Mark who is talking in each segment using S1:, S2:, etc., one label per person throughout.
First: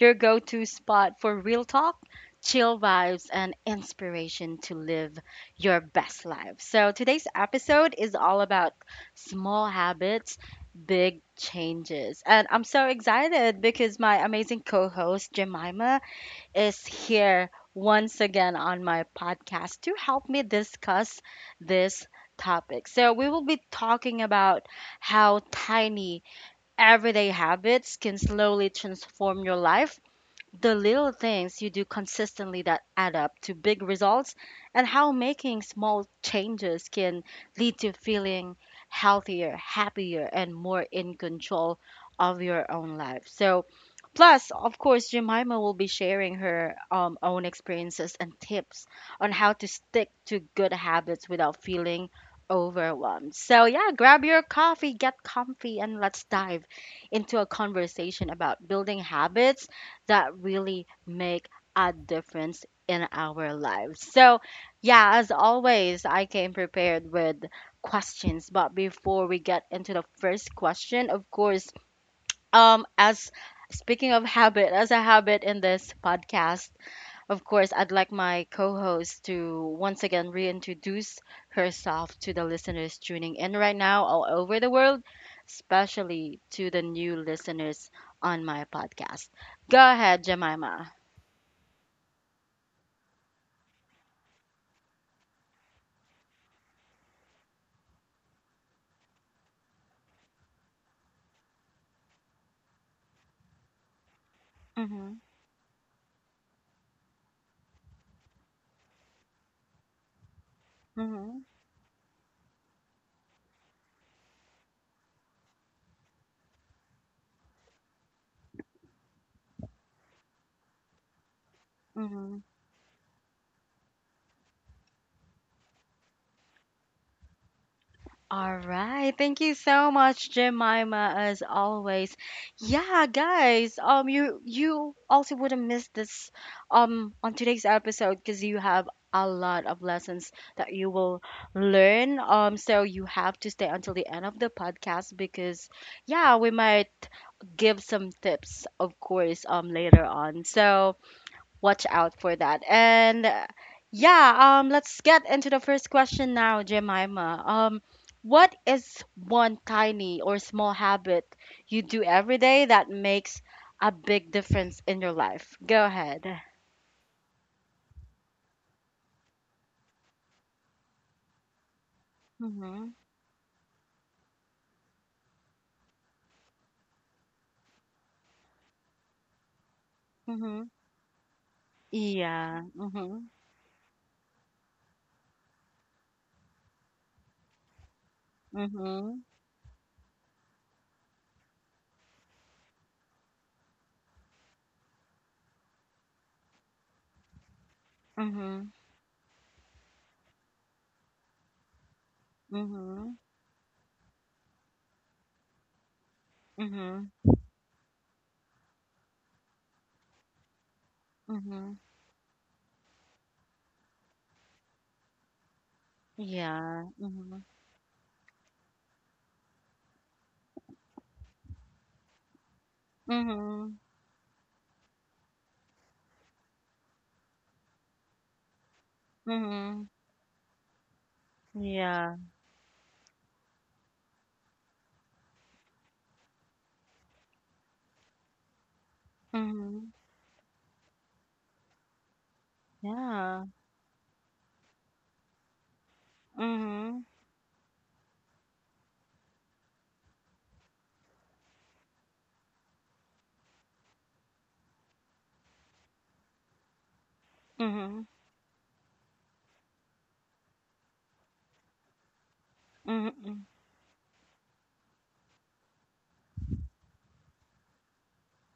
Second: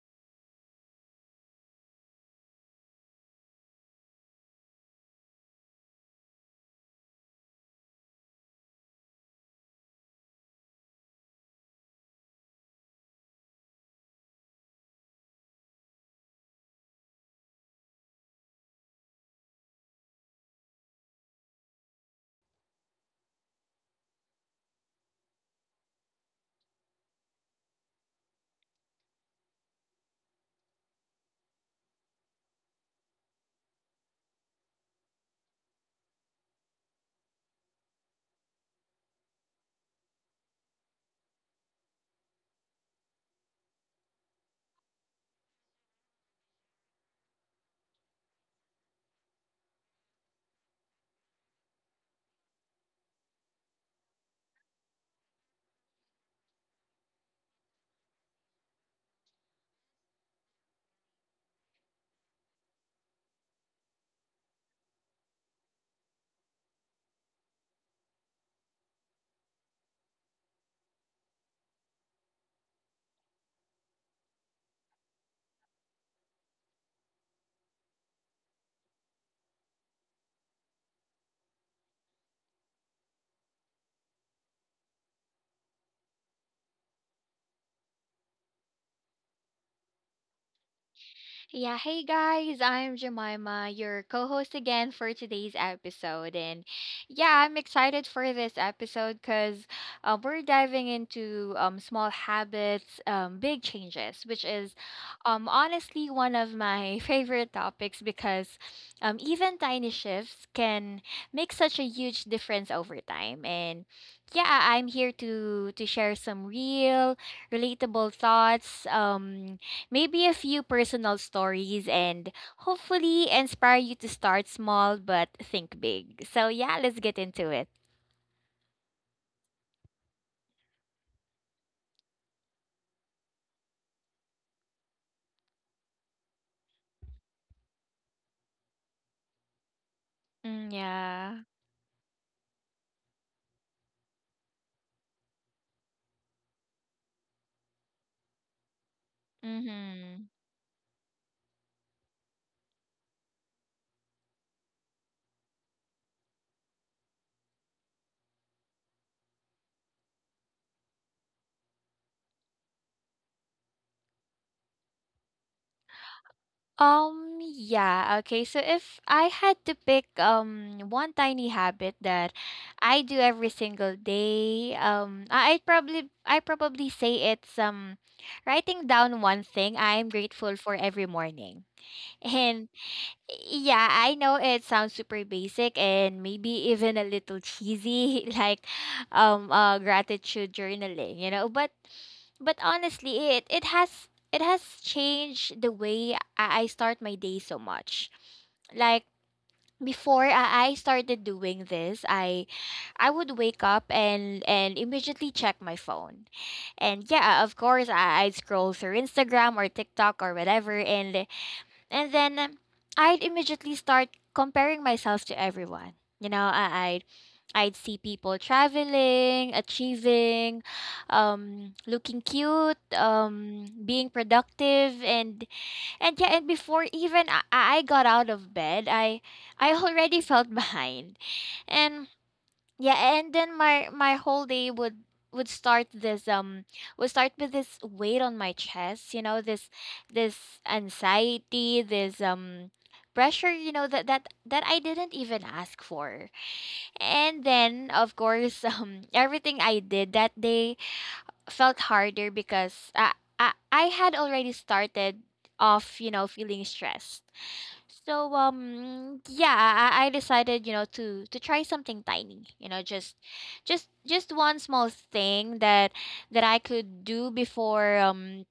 S1: your go to spot for real talk, chill vibes, and inspiration to live your best life. So, today's episode is all about small habits, big changes. And I'm so excited because my amazing co host Jemima is here once again on my podcast to help me discuss this topic. So, we will be talking about how tiny everyday habits can slowly transform your life, the little things you do consistently that add up to big results, and how making small changes can lead to feeling healthier, happier, and more in control of your own life. So, plus, of course, Jemima will be sharing her own experiences and tips on how to stick to good habits without feeling overwhelmed. So, yeah, grab your coffee, get comfy, and let's dive into a conversation about building habits that really make a difference in our lives. So, yeah, as always, I came prepared with questions, but before we get into the first question, of course, as speaking of habit, as a habit in this podcast, of course, I'd like my co host to once again reintroduce herself to the listeners tuning in right now all over the world, especially to the new listeners on my podcast. Go ahead, Jemima.
S2: Yeah, hey guys, I'm Jemima, your co host again for today's episode. And yeah, I'm excited for this episode because we're diving into small habits, big changes, which is
S1: Mm-hmm,
S2: honestly one of my favorite topics because even tiny shifts can
S1: mm-hmm.
S2: make such a huge difference over time. And yeah, I'm here to share some real, relatable thoughts. Maybe a few personal stories and hopefully inspire you to start small but think big. So yeah, let's get into it.
S1: All right. Thank you so much, Jemima, as always. Yeah, guys, you also wouldn't miss this on today's episode, because you have a lot of lessons that you will
S2: Yeah.
S1: learn. So you have to stay until the end of the podcast, because yeah, we might give some tips, of course, later
S2: Mm-hmm.
S1: on. So watch out for that. And yeah, let's get into the first question now, Jemima. What is one tiny or small habit you do every day that makes a big difference in your life? Go ahead.
S2: Yeah, okay. So if I had to pick one tiny habit that
S1: Mm-hmm.
S2: I do every single day, um, I probably say it's writing down one thing I am grateful
S1: Mm-hmm.
S2: for every morning.
S1: Yeah.
S2: And
S1: Mm-hmm.
S2: yeah, I know it sounds super basic and maybe even a little cheesy, like
S1: Mm-hmm.
S2: gratitude journaling. But honestly, it has changed the way I start my day so much.
S1: Mm-hmm.
S2: Like before I started doing this, I
S1: Mm-hmm.
S2: would wake up and immediately check my phone.
S1: Mm-hmm.
S2: And yeah, of course I'd scroll through Instagram or TikTok or whatever
S1: Mm-hmm.
S2: and then I'd immediately start comparing myself to everyone. You know,
S1: Yeah.
S2: I'd
S1: Mm-hmm.
S2: I'd see people traveling, achieving, looking cute,
S1: Mm-hmm.
S2: being productive, and yeah, and before even I got out of bed, I
S1: Mm-hmm.
S2: already felt behind, and
S1: Yeah.
S2: yeah, and then my whole day would start this would start with this weight on my chest, you know, this
S1: Mm-hmm.
S2: this anxiety, this
S1: Yeah.
S2: pressure, you know, that I didn't even ask for.
S1: Mm-hmm.
S2: And then of course, everything I did that day felt harder because I had already started off, you know, feeling stressed.
S1: Mm-hmm.
S2: So yeah, I decided, you know, to try something tiny, you know,
S1: Mm-hmm.
S2: just one small thing that that I could do before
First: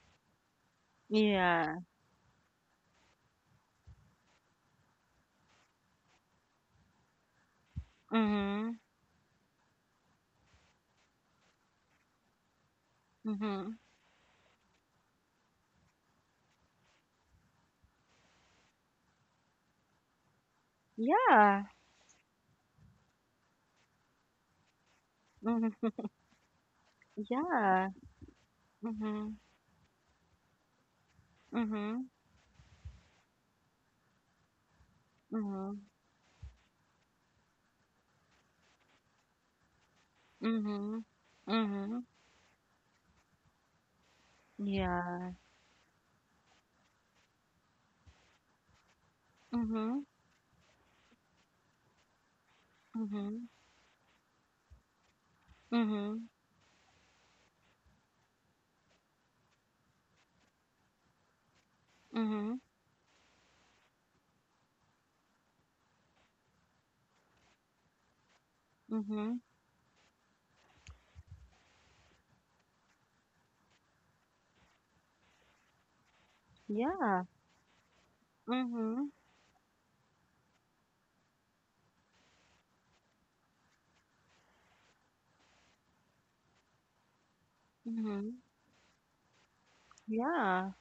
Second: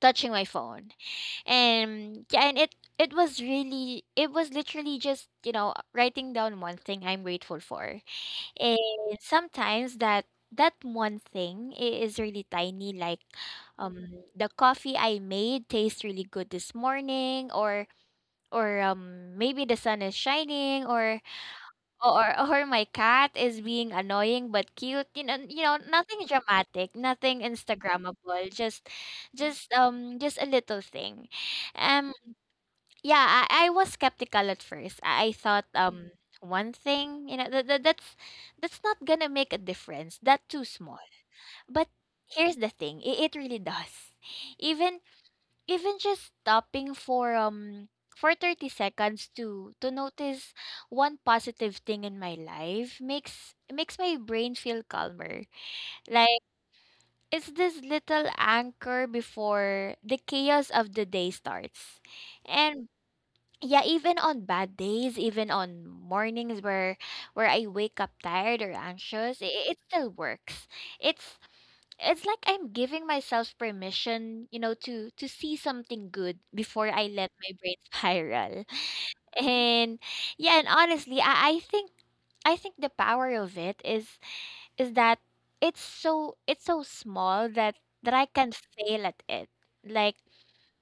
S2: touching my phone.
S1: Yeah.
S2: And yeah, and it was really it was literally just, you know, writing down one thing I'm grateful for. And
S1: Mhm.
S2: sometimes that one thing is really tiny, like
S1: Mhm.
S2: the coffee I made tastes really good this morning, or maybe the sun is shining, or
S1: Yeah.
S2: my cat is being annoying but cute, you know,
S1: Mhm.
S2: nothing dramatic, nothing
S1: Yeah.
S2: instagrammable,
S1: Mhm.
S2: just a little thing.
S1: Mhm.
S2: um yeah, I was skeptical at first. I thought
S1: Mhm.
S2: one thing, you know, that's not gonna make a difference, that's too small.
S1: Mhm.
S2: But
S1: Mhm.
S2: here's the thing, it really does. Even
S1: Yeah.
S2: even just stopping for 30 seconds to
S1: Mhm.
S2: notice one positive thing in my life
S1: Mhm.
S2: makes my brain feel calmer.
S1: Mhm.
S2: Like it's this little anchor before the chaos of the day starts.
S1: Mhm.
S2: And yeah, even on bad days, even on mornings where I wake up tired or anxious,
S1: Mhm.
S2: it still works. it's it's like I'm giving myself permission, you know, to see something good before I
S1: Yeah.
S2: let my brain spiral.
S1: Mhm.
S2: And yeah, and honestly, I think the power of it is that it's so small that that I
S1: Mhm.
S2: can fail at it. Like
S1: Yeah.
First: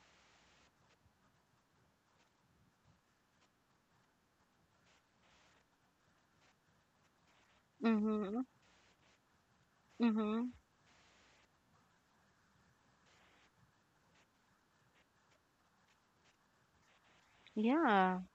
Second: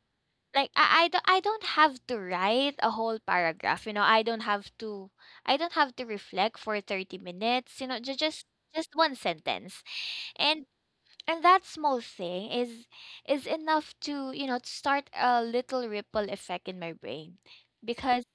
S2: I don't have to write a whole paragraph, you know, I don't have to reflect for 30 minutes, you know,
S1: Mhm.
S2: just one sentence.
S1: Mhm.
S2: And and that small thing is enough to, you know, to start a little ripple effect in my brain,
S1: Yeah.
S2: because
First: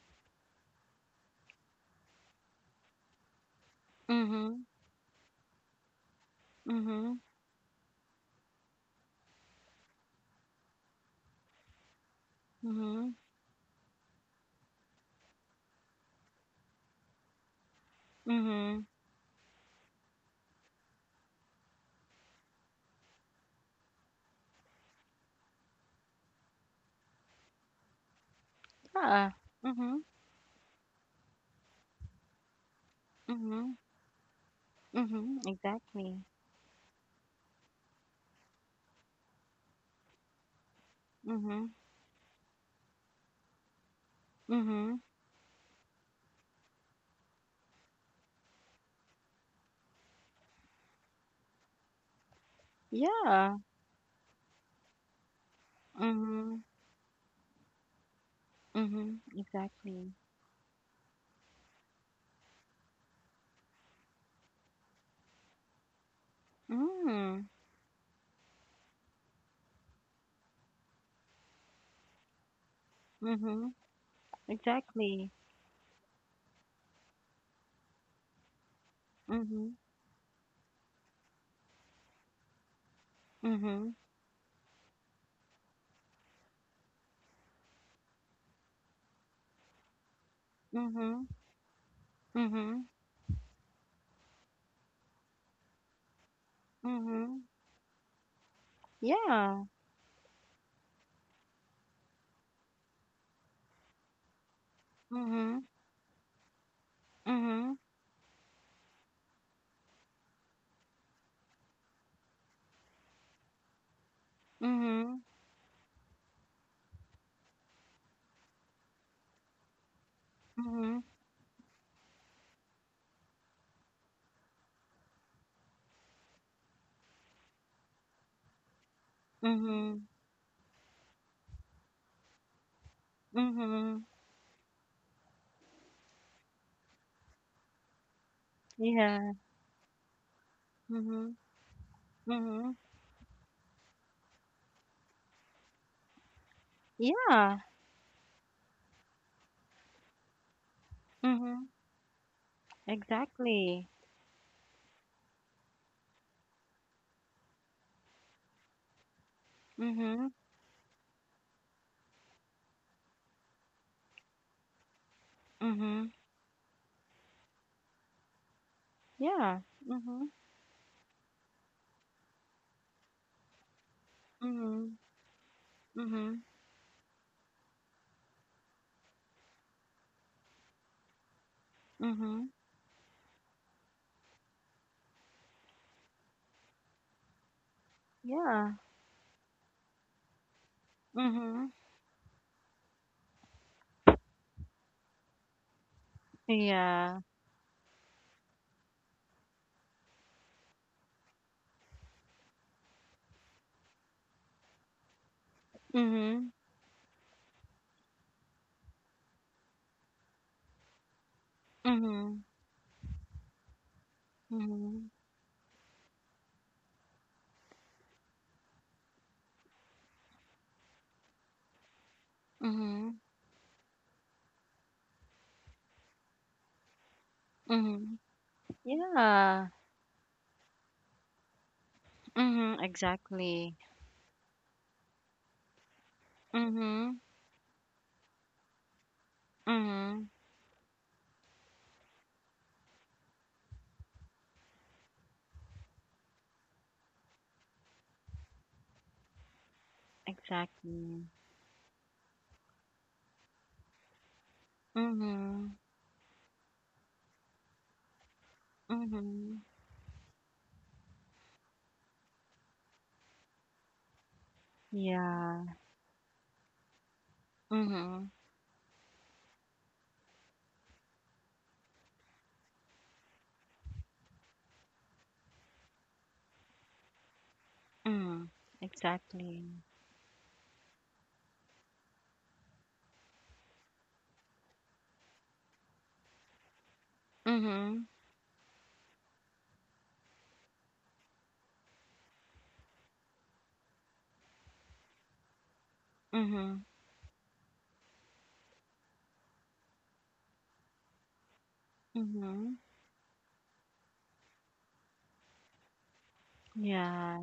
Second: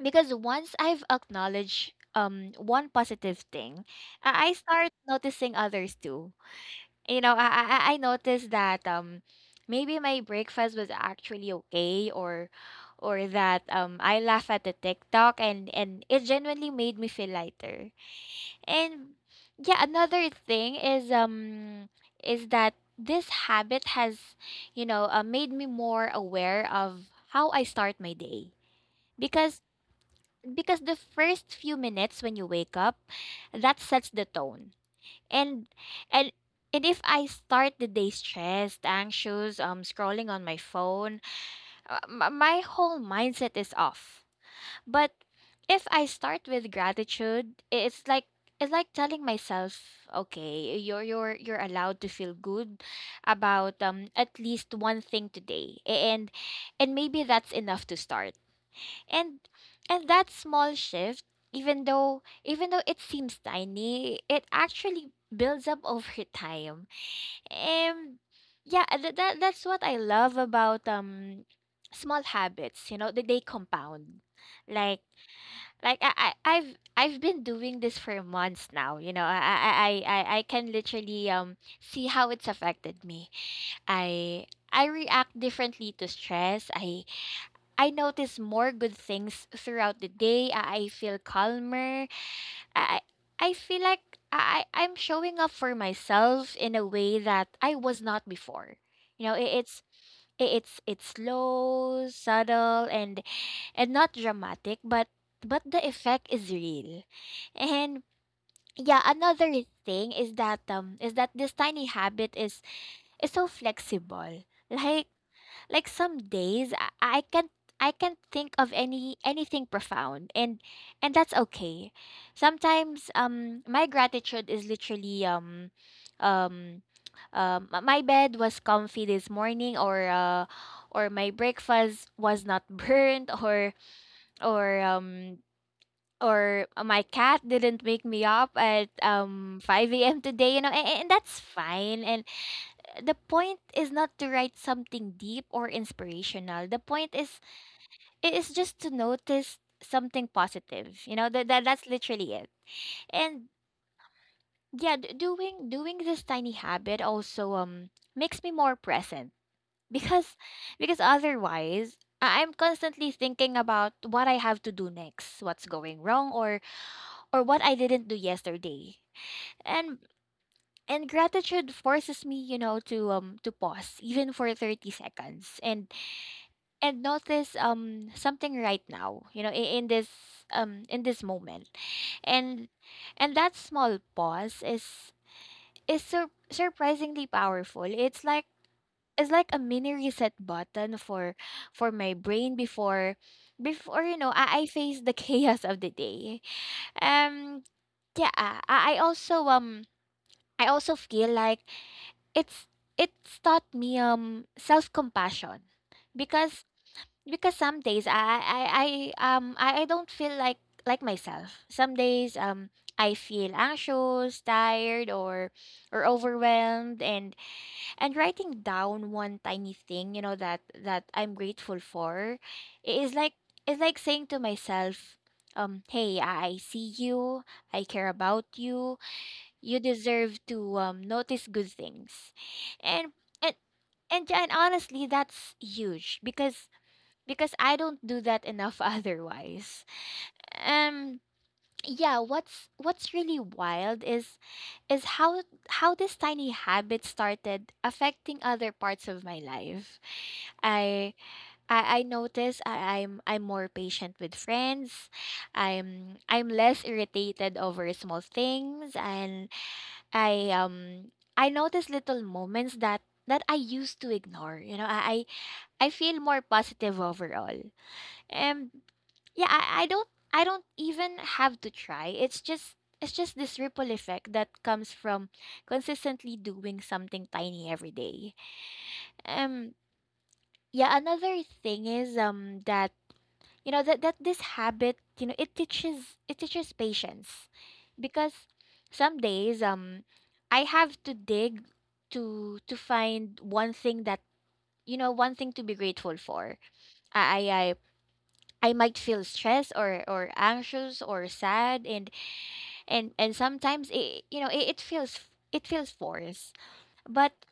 S2: because once I've acknowledged one positive thing, I
S1: Mhm.
S2: start noticing others too.
S1: Mhm.
S2: You know, I noticed that maybe my breakfast was actually okay,
S1: Mhm.
S2: or that I laugh at the tiktok and it genuinely made me feel lighter.
S1: Mhm.
S2: And yeah, another thing is that this habit has, you know, made me more aware of how I start my day.
S1: Yeah.
S2: Because
S1: Mhm.
S2: because the first few minutes when you wake up,
S1: Mhm.
S2: that sets the tone.
S1: Mhm.
S2: And
S1: Exactly.
S2: and if I start the day stressed, anxious, scrolling on my phone,
S1: Mhm.
S2: my whole mindset is off.
S1: Mhm.
S2: But if I start with gratitude, it's like telling myself, okay, you're allowed to feel good
S1: Yeah.
S2: about at least one thing today. A- And
S1: Mhm.
S2: and maybe that's enough to start.
S1: Mhm.
S2: And and
S1: Exactly.
S2: that small shift, even though it seems tiny, it actually builds up over time.
S1: Mm.
S2: And yeah, that's what I love about small habits, you know, that they
S1: Mhm.
S2: compound. Like
S1: Exactly.
S2: like I I've been doing this for months now. You know,
S1: Mhm.
S2: I can literally see how it's affected me.
S1: Mhm.
S2: I I react differently to stress. I notice more good things throughout the day. I feel
S1: Mhm.
S2: calmer.
S1: Mhm.
S2: I I I feel like I'm showing up for myself in a way that
S1: Mhm.
S2: I was not before. You know,
S1: Yeah.
S2: it's slow, subtle, and not dramatic, but
S1: Mhm.
S2: the effect is real.
S1: Mhm.
S2: And yeah, another thing is that this tiny habit is so flexible. Like
S1: Mhm.
S2: like some days I can't think of anything profound,
S1: Mhm.
S2: and that's okay. Sometimes my gratitude is literally um my bed was comfy this morning,
S1: Mhm.
S2: or my breakfast was not burnt,
S1: Mhm.
S2: or um or my cat didn't wake me up at
S1: Yeah.
S2: 5 a.m. today, you know, and
S1: Mhm.
S2: that's fine. And
S1: Mhm.
S2: the point is not to write something deep or inspirational. The point is
S1: Yeah.
S2: it is just to notice something positive. You know,
S1: Mhm.
S2: that's literally it. And
S1: Exactly.
S2: yeah, doing this tiny habit also makes me more present,
S1: Mhm.
S2: because because otherwise I- I'm constantly thinking about what I have to do next, what's going
S1: Mhm.
S2: wrong, or what I didn't do yesterday.
S1: Yeah.
S2: And
S1: Mhm.
S2: and gratitude forces me, you know, to pause even for 30
S1: Mhm.
S2: seconds and
S1: Mhm.
S2: notice something right now, you know, in this moment.
S1: Mhm.
S2: And and that small pause is surprisingly powerful.
S1: Yeah.
S2: It's like a mini reset button for
S1: Mhm.
S2: my brain before you know I face the chaos of the day.
S1: Yeah.
S2: Um yeah, I also feel like it's it's taught me self compassion,
S1: Mhm.
S2: because because some days I I don't feel like myself. Some days
S1: Mhm.
S2: I feel anxious, tired,
S1: Mhm.
S2: or overwhelmed, and writing down one tiny thing, you know, that that I'm grateful for i- is
S1: Mhm.
S2: like is like saying to myself, hey, I see you, I care
S1: Mhm.
S2: about you,
S1: Yeah.
S2: you deserve to, notice good things.
S1: Mhm.
S2: And and
S1: Exactly.
S2: and honestly, that's huge,
S1: Mhm.
S2: because I don't do that enough otherwise.
S1: Mhm.
S2: um yeah, what's really wild is is how how this tiny habit started affecting other parts of my life. i
S1: Exactly.
S2: I notice I'm more patient with friends.
S1: Mhm.
S2: I'm less irritated over small things, and
S1: Mhm.
S2: I um I notice little moments that I used to ignore. You know,
S1: Yeah.
S2: I feel more positive overall.
S1: Mhm.
S2: And yeah, I don't even have to try. It's just this ripple effect that comes from consistently doing something tiny every day.
S1: Mhm. Exactly.
S2: Um yeah, another thing is that this habit, it teaches patience,
S1: Mhm.
S2: because some days I have to dig to find one thing that, one thing to be grateful for.
S1: Mhm.
S2: i i i I might feel stressed or anxious or sad, and
S1: Mhm.
S2: and and sometimes it feels it feels forced, but
S1: Yeah.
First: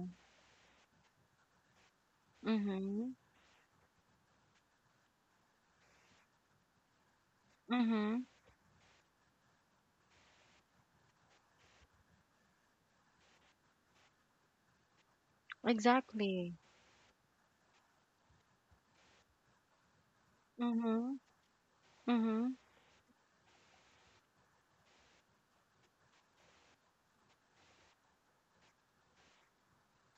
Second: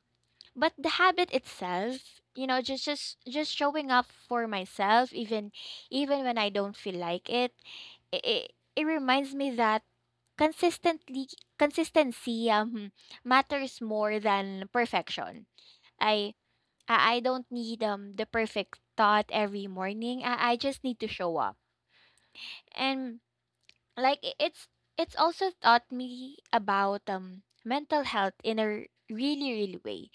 S2: the habit itself, just
S1: Mhm.
S2: just just showing up for myself, even even when I don't feel like it, it,
S1: Mhm.
S2: it, it reminds me that consistently consistency matters more than perfection. i
S1: Exactly.
S2: i I don't need the perfect thought every morning. I just need to
S1: Mhm.
S2: show up.
S1: Mhm.
S2: And it's also taught me about mental health in a really way.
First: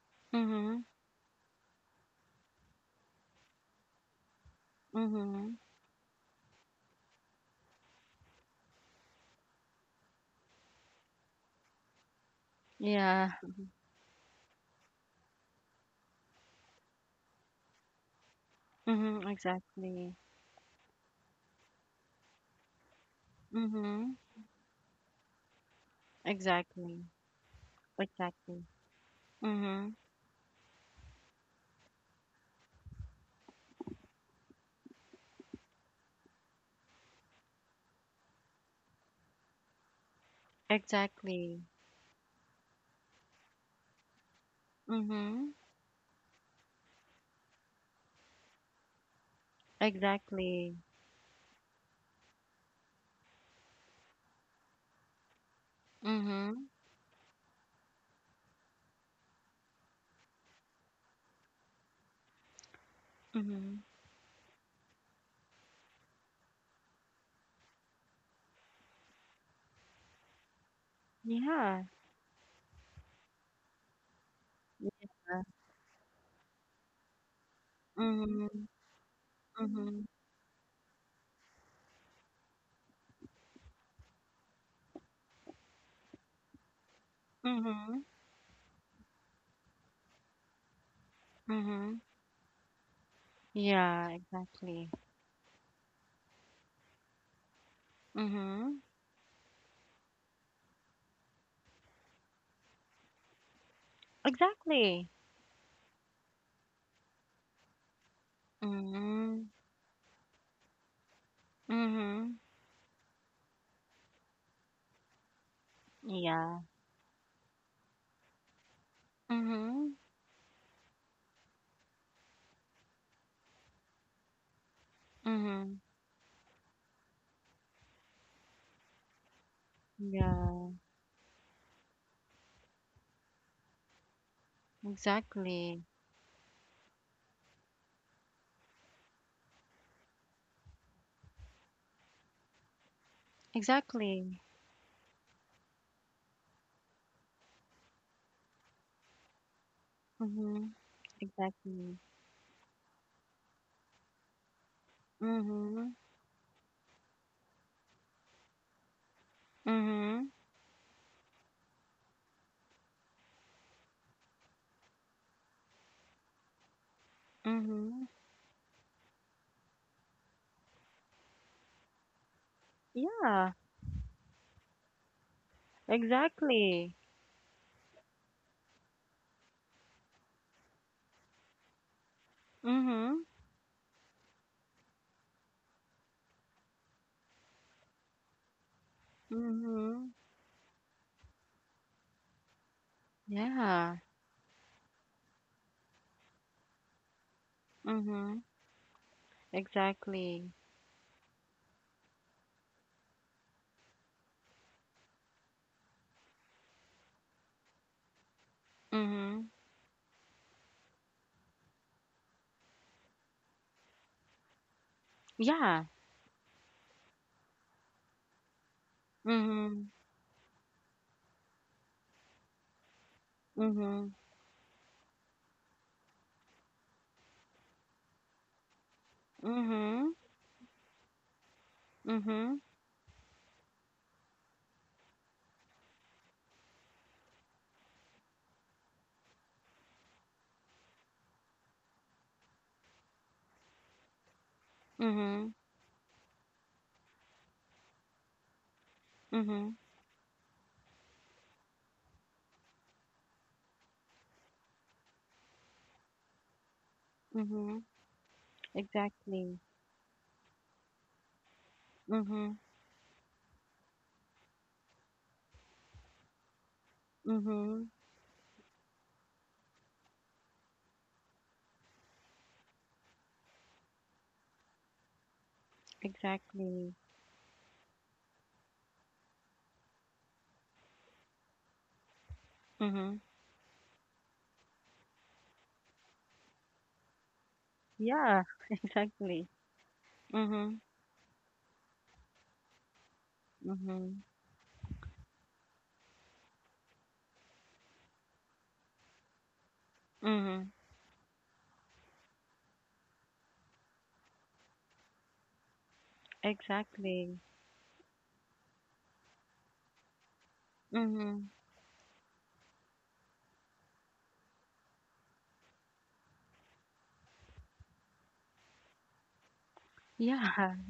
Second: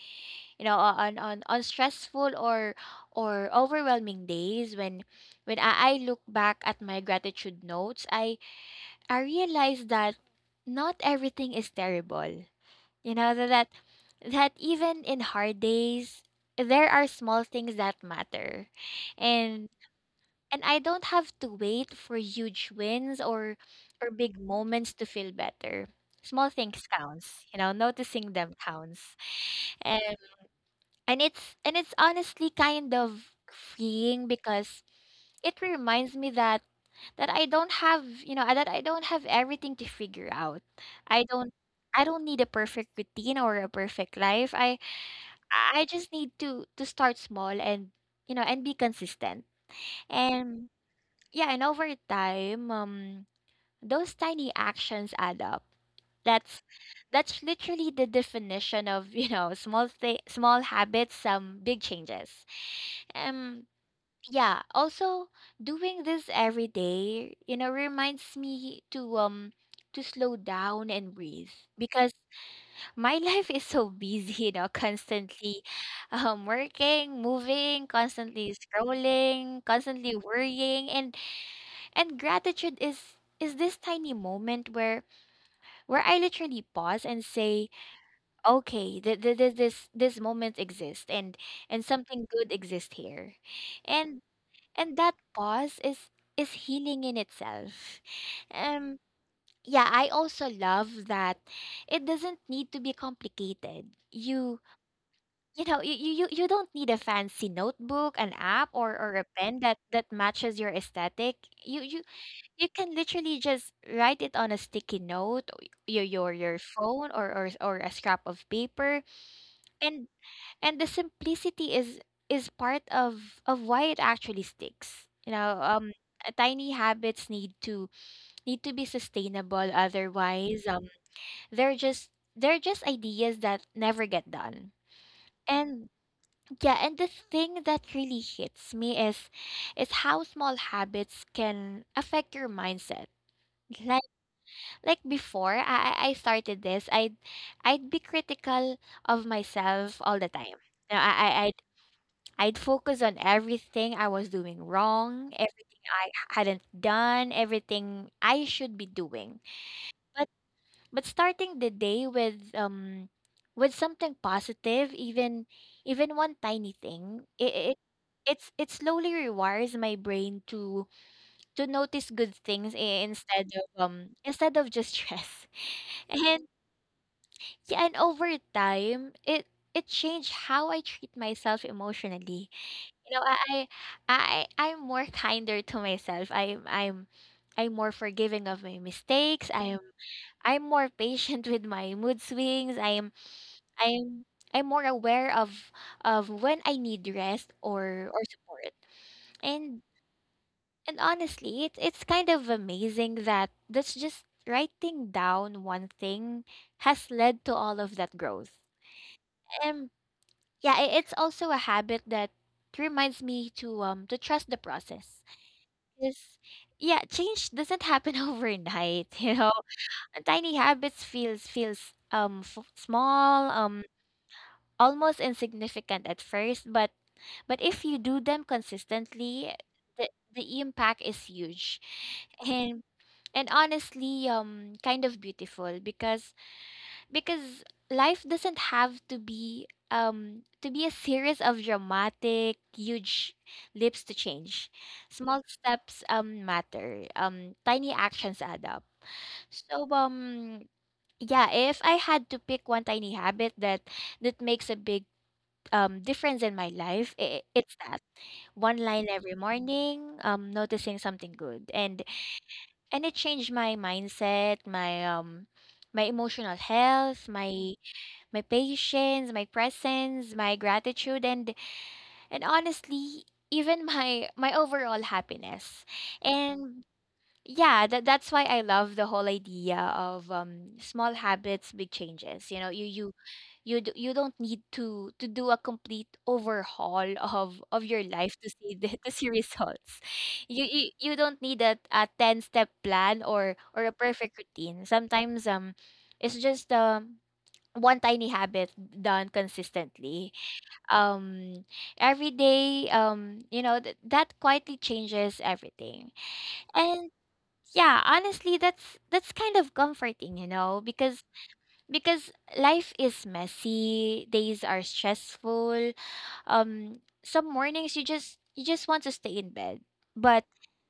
S2: You know,
S1: Mhm.
S2: on stressful or overwhelming days, when
S1: Mhm.
S2: I look back at my gratitude notes, I realize that not everything is terrible. You
S1: Yeah.
S2: know, that even in hard days there are small things that matter.
S1: Mhm.
S2: And
S1: Exactly.
S2: I don't have to wait for huge wins or
S1: Mhm.
S2: big moments to feel better. Small things
S1: Exactly.
S2: counts, you know, noticing them
S1: Exactly.
S2: counts.
S1: Mhm.
S2: And it's honestly kind of freeing, because it reminds me that I don't have, you know, that I don't have everything to figure out. I don't
S1: Exactly.
S2: I don't need a perfect routine or a perfect life.
S1: Mhm.
S2: I just need to start small and, you know, and be consistent. And
S1: Exactly.
S2: yeah, and over time, those tiny actions add up. That's
S1: Mhm,
S2: that's literally the definition of, you know, small habits, some big changes. Um,
S1: mhm.
S2: yeah, also, doing this every day, you know, reminds me to slow down and breathe,
S1: Yeah.
S2: because my life is so busy, you know,
S1: Yeah.
S2: constantly working, moving, constantly
S1: Mhm,
S2: scrolling,
S1: mhm,
S2: constantly worrying. And gratitude is this tiny moment where I literally pause and say,
S1: mhm,
S2: okay, this moment exists. And
S1: mhm.
S2: something good exists here.
S1: Yeah,
S2: And
S1: exactly.
S2: that pause is healing in itself.
S1: Mhm.
S2: um yeah, I also love that it doesn't need to be complicated.
S1: Exactly.
S2: You don't need a fancy notebook, an app, or a
S1: Mhm,
S2: pen that matches your aesthetic. you you
S1: mhm.
S2: you can literally just write it on a sticky note, or your
S1: Yeah.
S2: phone, or, a scrap of paper.
S1: Mhm,
S2: And the simplicity is part of why it actually sticks, you know.
S1: mhm.
S2: Tiny habits need to be sustainable, otherwise
S1: Yeah,
S2: they're just ideas that never get done.
S1: exactly.
S2: And the thing that really hits me is how small habits can affect your mindset. like
S1: Exactly.
S2: like before I started this, I'd be critical of myself all the time.
S1: Mhm,
S2: You know,
S1: exactly.
S2: I'd focus on everything I was doing wrong, everything
S1: Mhm,
S2: I hadn't done, everything I should be doing. But
S1: mhm,
S2: starting the day with something positive, even one tiny thing,
S1: mhm.
S2: it slowly rewires my brain to notice good things instead
S1: Yeah,
S2: of, just stress. And
S1: exactly.
S2: yeah, and over time, it changed how I treat myself emotionally. You know,
S1: Mhm,
S2: I'm more kinder to myself. I'm more forgiving of my mistakes.
S1: mhm.
S2: I'm more patient with my mood swings. I'm
S1: Yeah.
S2: I'm I'm more aware of when I need rest or
S1: Mhm,
S2: support. And
S1: exactly.
S2: honestly, it's kind of amazing that that's just writing down one thing has led to all of that growth.
S1: Mhm.
S2: Um yeah, it's also a habit that reminds me to trust the process.
S1: Yeah.
S2: Yes. Yeah, change doesn't happen overnight, you know.
S1: Mhm.
S2: Tiny habits feels small,
S1: Mhm.
S2: almost insignificant at first, but if you do them consistently,
S1: Mhm.
S2: the impact is huge.
S1: Mhm.
S2: And honestly, kind of beautiful, because because life doesn't have to be, to be a series of dramatic huge leaps to change. Small
S1: Mhm.
S2: steps matter, tiny actions add up.
S1: Mhm.
S2: So yeah, if I had to pick one tiny habit that makes a big difference in my life, I it's
S1: Mhm.
S2: that one line every
S1: Exactly.
S2: morning, noticing something good. And
S1: Mhm.
S2: it changed my mindset, my my emotional health, my
S1: Mhm.
S2: my patience, my presence, my gratitude, and honestly, even my overall happiness. And
S1: Exactly.
S2: yeah, that's why I love the whole idea of small habits, big changes. You know,
S1: Mhm.
S2: you you don't need to do a complete overhaul of your life
S1: Yeah.
S2: to see the, to see
S1: Exactly.
S2: results.
S1: Mhm.
S2: You don't need a 10 step plan or a
S1: Mhm.
S2: perfect routine. Sometimes it's just, one tiny habit done consistently,
S1: Mhm.
S2: um every day, you know, that quietly changes everything. And
S1: Exactly.
S2: yeah honestly, that's kind of comforting, you know, because
S1: Mhm.
S2: life is messy, days are stressful. Some mornings you just want to stay in bed. But
S1: Yeah.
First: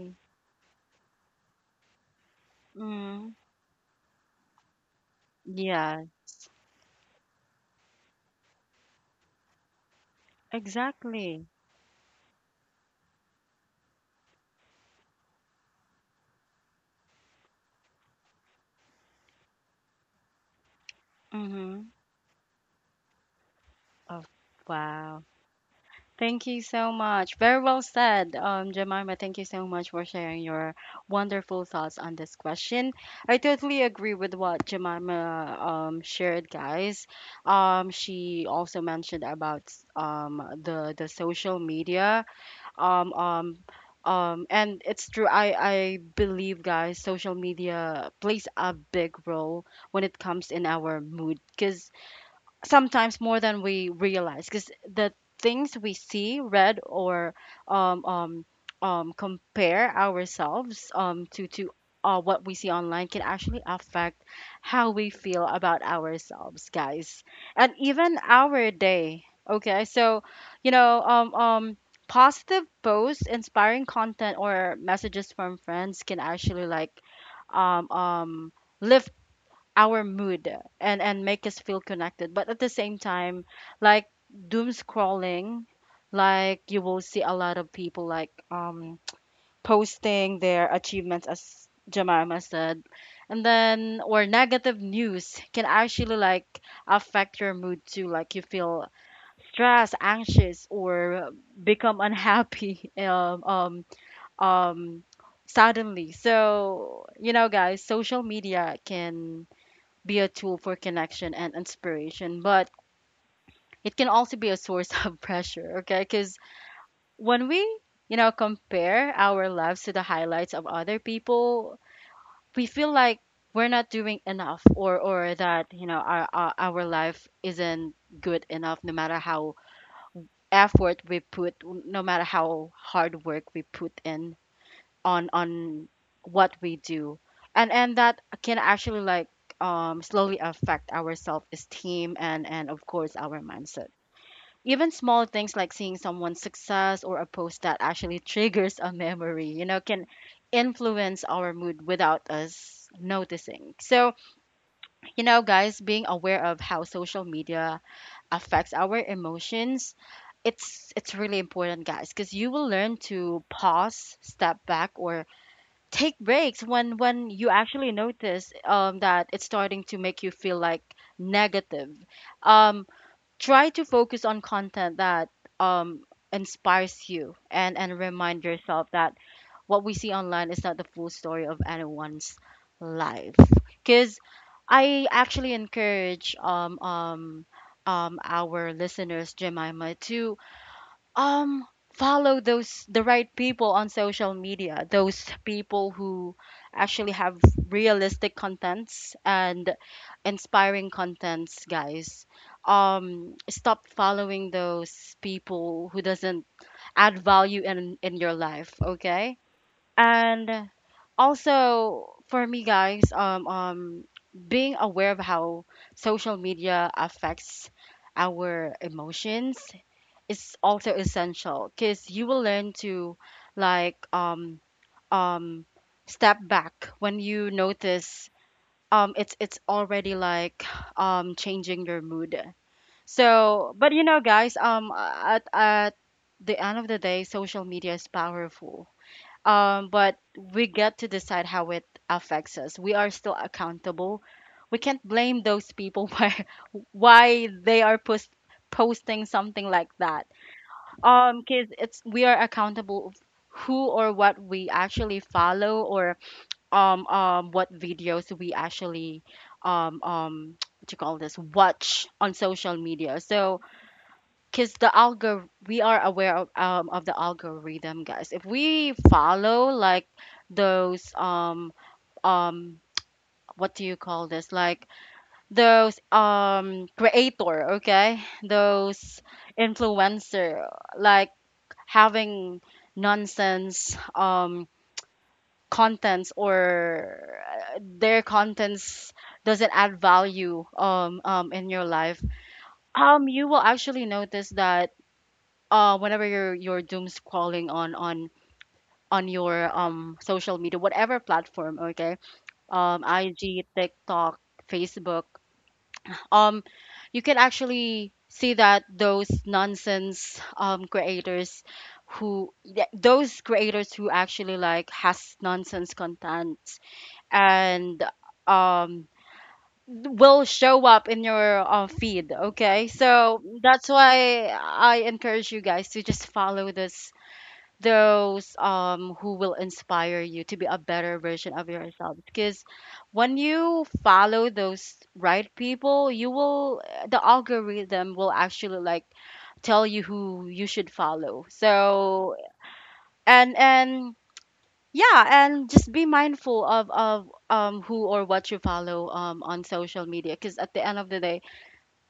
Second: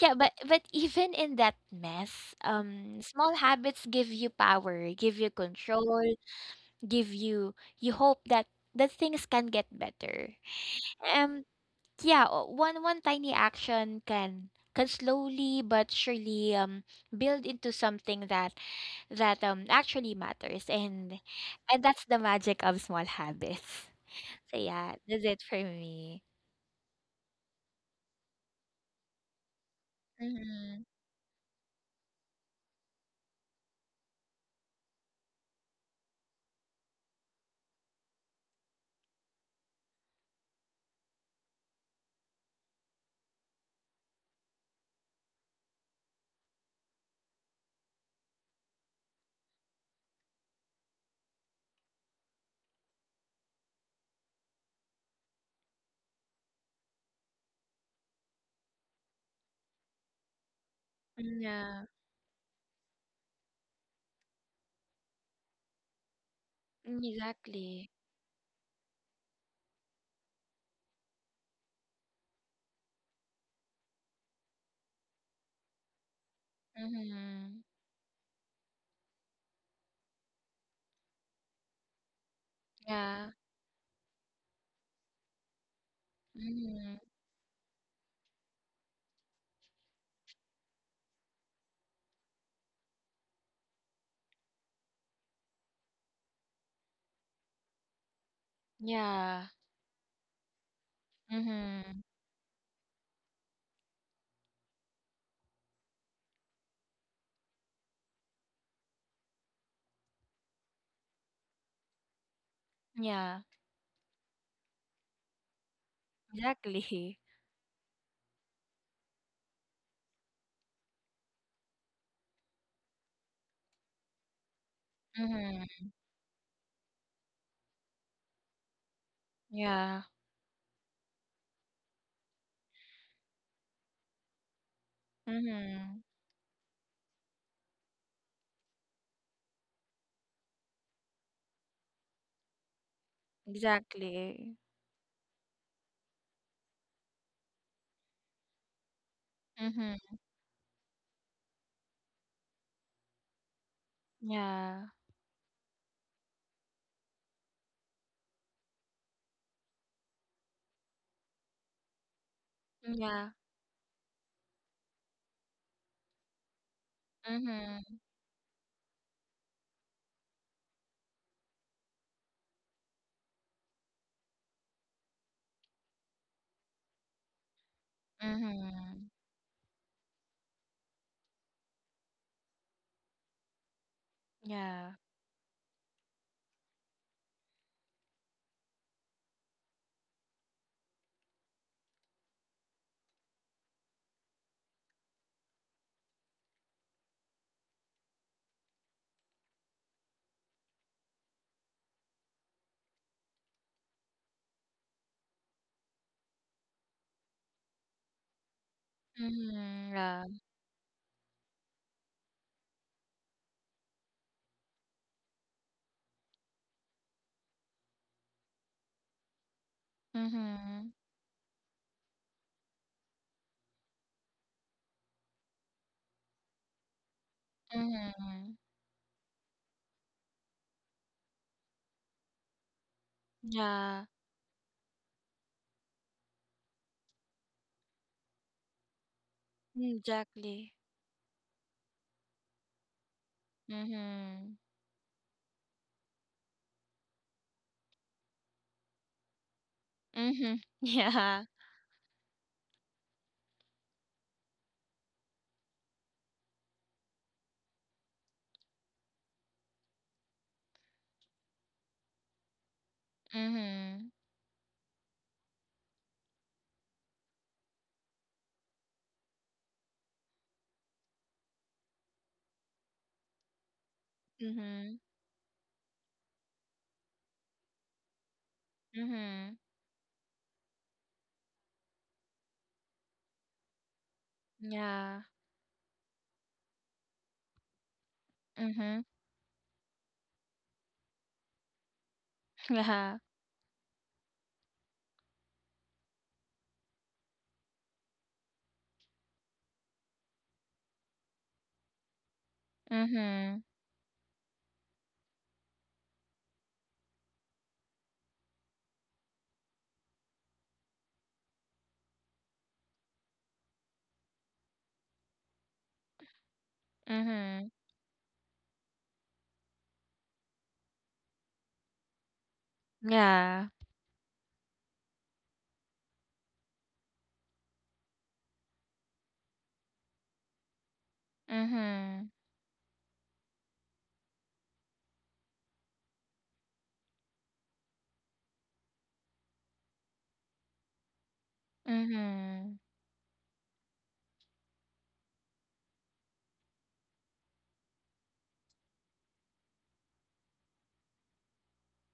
S2: even in that mess,
S1: Mhm.
S2: small habits give you power, give you control,
S1: Yeah.
S2: give you hope that things can get better. um
S1: Exactly.
S2: yeah, one tiny action can slowly but surely build into something that actually matters. And
S1: Mhm.
S2: that's the magic of small habits.
S1: Oh,
S2: So yeah,
S1: wow.
S2: that's it for me.
S1: Thank you so much. Very well said, Jemima. Thank you so much for sharing your
S2: Mm-hmm.
S1: wonderful thoughts on this question. I totally agree with what Jemima shared, guys. She also mentioned about the social media. Um, um, and it's true. I believe, guys, social media plays a big role when it comes in our mood, because sometimes more than we realize, because the things we see, read, or um, um, compare ourselves to
S2: Yeah.
S1: what we see online can actually affect how we feel about ourselves,
S2: Mm,
S1: guys, and
S2: exactly.
S1: even our day. Okay, so you know, positive posts, inspiring content, or messages from friends can actually like
S2: Mm-hmm.
S1: um, um, lift our mood and make us feel connected, but at the same
S2: Yeah.
S1: time, like doom scrolling, like you will
S2: Mm-hmm.
S1: see a lot of people like posting their achievements, as Jemima said, and then or negative news can actually like affect your mood too, like you feel
S2: Yeah.
S1: stressed, anxious, or
S2: Mm-hmm.
S1: become unhappy um suddenly. So you know guys, social media can be a tool for connection and inspiration, but
S2: Yeah.
S1: it can also be a source of pressure, okay? Because
S2: Exactly.
S1: when we, you know, compare our lives to the highlights of other people, we feel like we're not doing enough, or that,
S2: Mm-hmm.
S1: you know, our life isn't good enough, no matter how
S2: Yeah.
S1: effort we put, no matter how hard work we put in on
S2: Mhm.
S1: what we do, and that can actually like slowly affect our self-esteem and, of course, our mindset.
S2: Exactly.
S1: Even small things like seeing someone's success or a post that actually triggers a memory, you know, can
S2: Mhm.
S1: influence our mood without us noticing. So
S2: Yeah.
S1: you know guys, being aware of how social media affects our emotions, it's really important, guys, because you will learn
S2: Yeah.
S1: to pause, step back, or take breaks when you actually
S2: Mhm.
S1: notice that it's starting to make you feel like negative. Um, try to focus on content that um, inspires you, and remind yourself
S2: Mhm.
S1: that what we see online is not the full story of anyone's life. Because
S2: Yeah.
S1: I actually encourage our listeners, Jemima, to um follow those, the right people, on social media, those people who actually have realistic contents and inspiring contents, guys. Stop following those people who doesn't add value in your life, okay?
S2: Mhm. Yeah.
S1: And also for me guys, being aware of how social media affects our emotions is
S2: Mhm.
S1: also essential, because you will learn to like um step back when you notice
S2: Mhm.
S1: it's already like changing your mood. So, but you
S2: Yeah.
S1: know guys, at the end of the day, social media is powerful, but we
S2: Exactly.
S1: get to decide how it affects us. We are still accountable.
S2: Mhm.
S1: We can't blame those people why they are posting something like that,
S2: Mhm. Yeah.
S1: because it's, we are accountable of who or what we actually follow, or what videos we actually um um what you call this, watch on social media. So
S2: Mhm.
S1: because the algor, we are aware of the algorithm, guys. If we follow like those um what do you call this, like
S2: Mm-hmm.
S1: those creator, okay, those
S2: Mhm.
S1: influencer, like having nonsense
S2: Yeah.
S1: contents, or their
S2: Mhm.
S1: contents doesn't add value in your life,
S2: Yeah.
S1: you will actually notice that whenever you're doom scrolling on on your social media, whatever platform, okay,
S2: Mhm.
S1: IG, TikTok, Facebook, um you can actually see that those nonsense creators, who those creators who actually like has nonsense content
S2: Mhm.
S1: and um will show up in your feed, okay. So
S2: Yeah.
S1: that's why I encourage you guys to just follow this, those who will inspire you to be a better version of yourself.
S2: Mhm.
S1: Because when you follow those right people, you will the algorithm will actually like tell you who you should follow. So,
S2: Mhm.
S1: and yeah and just be mindful of who or what you follow on social media, because at the end of the day,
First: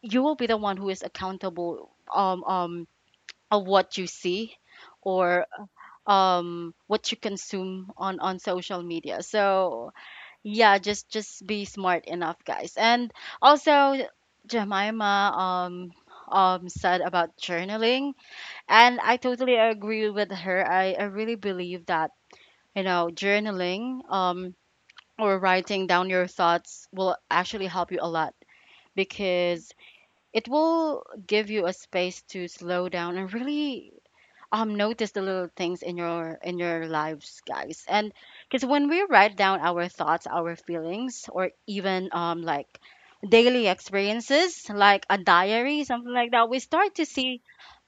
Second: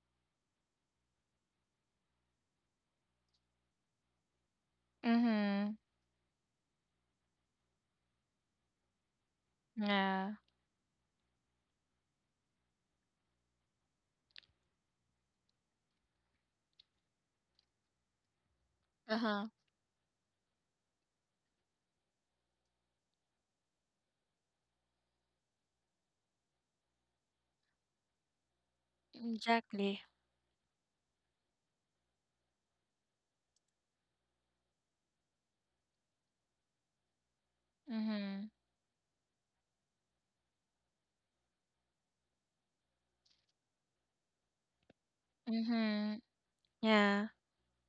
S1: you will be the one who is accountable of what you see, or
S2: Mhm.
S1: what you consume on social media. So
S2: Yeah.
S1: yeah, just be smart enough, guys. And also, Jemima said about journaling, and I
S2: Uh-huh.
S1: totally agree with her. I really believe that, you know, journaling or writing down your thoughts will actually help you a lot, because
S2: Exactly.
S1: it will give you a space to slow down and really notice the little things in your lives, guys. And
S2: Mhm.
S1: because when we write down our thoughts, our feelings, or even like daily experiences, like a diary, something
S2: Mhm.
S1: like that, we start to
S2: Yeah.
S1: see